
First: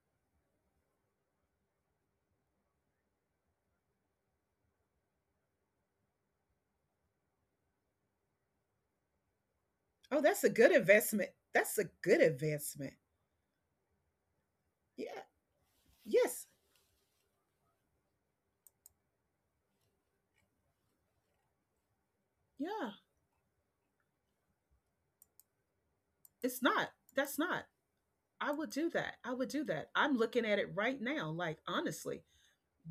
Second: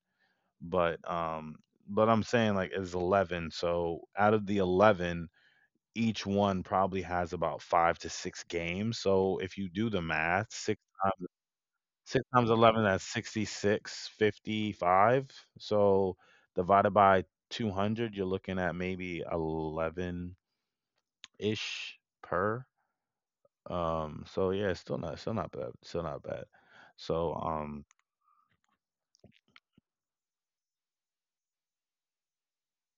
S1: But I'm saying like it's 11, so out of the 11 each one probably has about five to six games. So if you do the
S2: Oh, that's
S1: math
S2: a good investment. That's a good
S1: six times 11
S2: investment.
S1: that's
S2: Yeah.
S1: 6655. So
S2: Yes.
S1: divided by 200 you're looking at maybe 11 ish per.
S2: Yeah.
S1: Um, so yeah, it's still not bad, still not bad.
S2: It's not.
S1: So
S2: That's not.
S1: um
S2: I would do that. I would do that. I'm looking at it right now. Like, honestly,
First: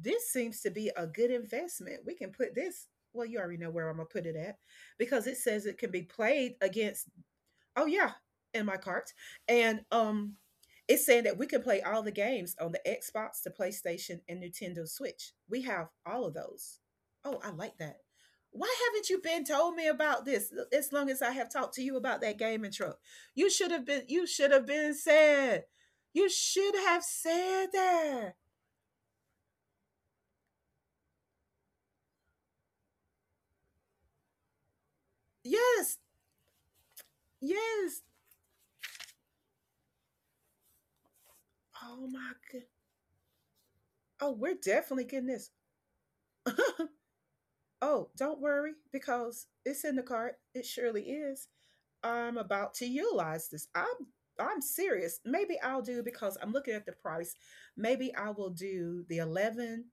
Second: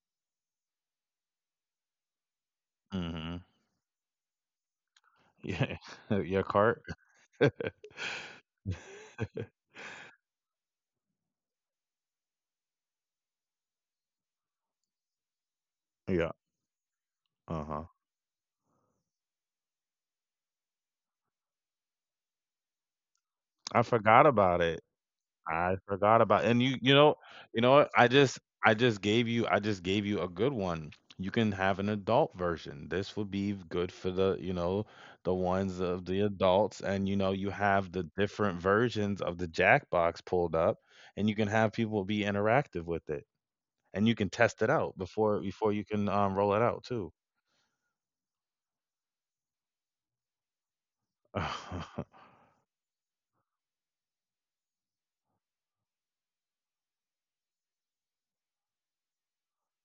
S2: this seems to be a good investment. We can put this. Well, you
S1: hmm.
S2: already know where I'm going to put it at because it says
S1: Yeah.
S2: it can be
S1: Your
S2: played
S1: cart.
S2: against oh yeah, in my cart. And it's saying that we can play all the games on the Xbox, the PlayStation, and Nintendo Switch. We have all
S1: Yeah.
S2: of those. Oh, I like
S1: Uh-huh.
S2: that. Why haven't you been told me about this as long as I have talked to you about that gaming truck? You should have
S1: I
S2: been you
S1: forgot
S2: should have
S1: about it.
S2: been said.
S1: I forgot
S2: You
S1: about and
S2: should
S1: you
S2: have said
S1: you know what I
S2: that.
S1: just, I just gave you, I just gave you a good one. You can have an adult version. This would be good for the, you know, the ones
S2: Yes.
S1: of the adults, and you know, you have
S2: Yes.
S1: the different versions of the Jackbox pulled up, and you can have
S2: Oh
S1: people be
S2: my god.
S1: interactive with it, and you
S2: Oh,
S1: can
S2: we're
S1: test it out
S2: definitely getting
S1: before
S2: this.
S1: before you can roll it out too.
S2: Oh, don't worry because it's in the cart. It surely is. I'm about to utilize this. I'm serious. Maybe I'll do because I'm looking at the price. Maybe I will do the 11,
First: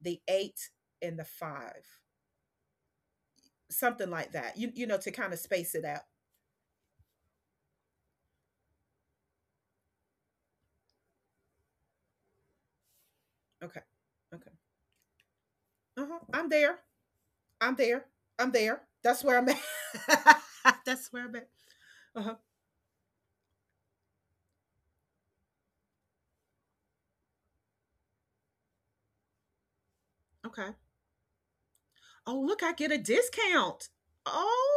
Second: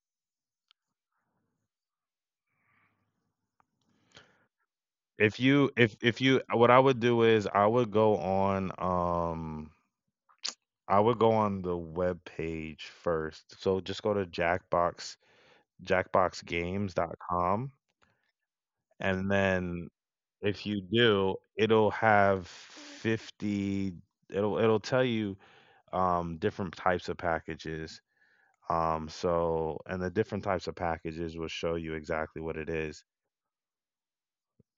S2: the 8 and the 5. Something like that. You know to kind of
S1: if you
S2: space it
S1: if
S2: out.
S1: if you what I would do is I would go on I would go on the web page first. So
S2: Okay.
S1: just go to
S2: Okay. Uh-huh. I'm there.
S1: Jackboxgames.com,
S2: I'm there. I'm there. That's
S1: and
S2: where I'm
S1: then
S2: at.
S1: if you
S2: That's where I'm
S1: do,
S2: at.
S1: it'll
S2: Uh-huh.
S1: have 50, it'll tell you different types of packages. Um, so, and the different types
S2: Okay.
S1: of packages will show you
S2: Oh,
S1: exactly what
S2: look,
S1: it
S2: I get a
S1: is.
S2: discount.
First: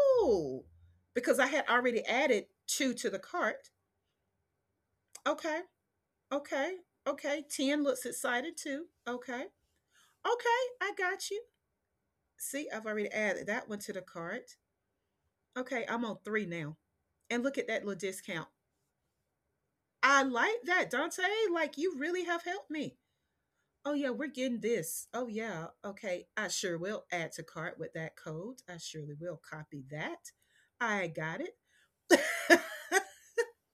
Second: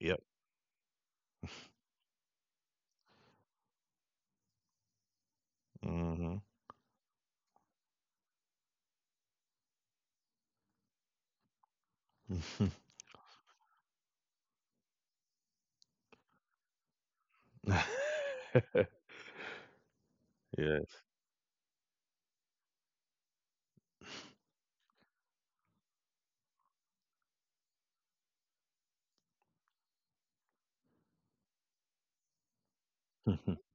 S1: Yep.
S2: Because I had already added 2 to the cart. Okay.
S1: Mhm.
S2: Okay. Okay. 10 looks excited too. Okay. Okay. I got you. See, I've already added that one to the cart. Okay. I'm on 3 now. And look at that little discount. I like
S1: Yeah.
S2: that, Dante. Like, you really have helped me. Oh, yeah. We're getting this. Oh, yeah. Okay. I sure will add to cart with that code. I surely will copy that. I got it.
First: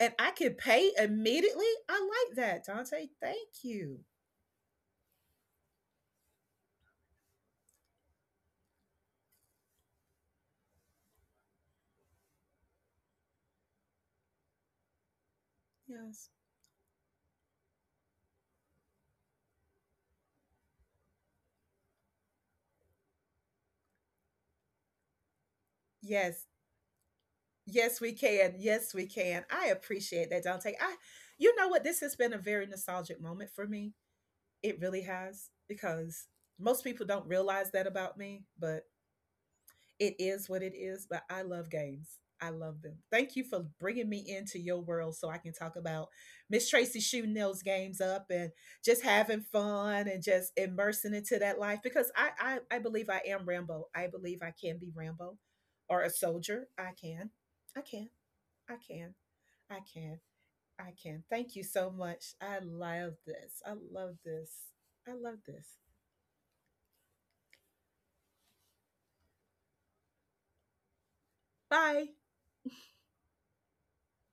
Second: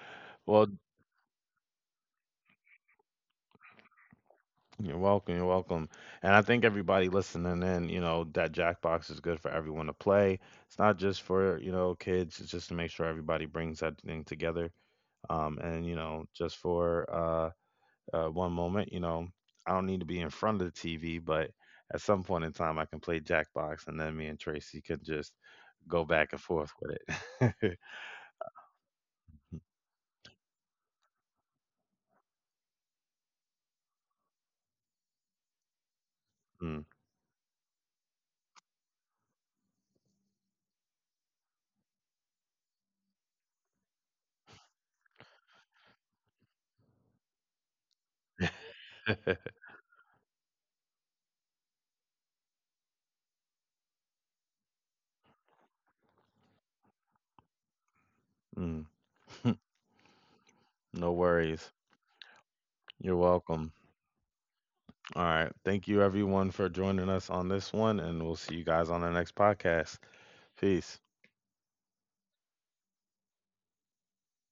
S2: And I can
S1: Well,
S2: pay immediately. I like that, Dante. Thank you.
S1: you're welcome. You're welcome. And I think everybody listening in, you know, that Jackbox is good for everyone to play. It's not just for, you know, kids. It's just to make sure everybody brings that thing together. And, you know,
S2: Yes.
S1: just for one moment, you know, I don't need to be in front of the TV, but at some point in time, I can play Jackbox and then me and Tracy can just go back and
S2: Yes.
S1: forth with it.
S2: Yes, we can. Yes, we can. I appreciate that, Dante. I you know what? This has been a very nostalgic moment for me. It really has because
S1: Mm,
S2: most people don't realize that about me, but it is what it is, but I love games. I love them. Thank you for bringing me into your world so I can talk about Miss Tracy shooting those games up and just having fun and just immersing into that life because I believe I am Rambo. I believe I can be Rambo or a soldier. I can. I can. I
S1: mm.
S2: can. I can. I
S1: No
S2: can. Thank you
S1: worries.
S2: so much. I love
S1: You're
S2: this.
S1: welcome.
S2: I love this. I
S1: All
S2: love
S1: right.
S2: this.
S1: Thank you, everyone, for joining us on this one, and we'll see you guys on the next podcast. Peace.
S2: Bye.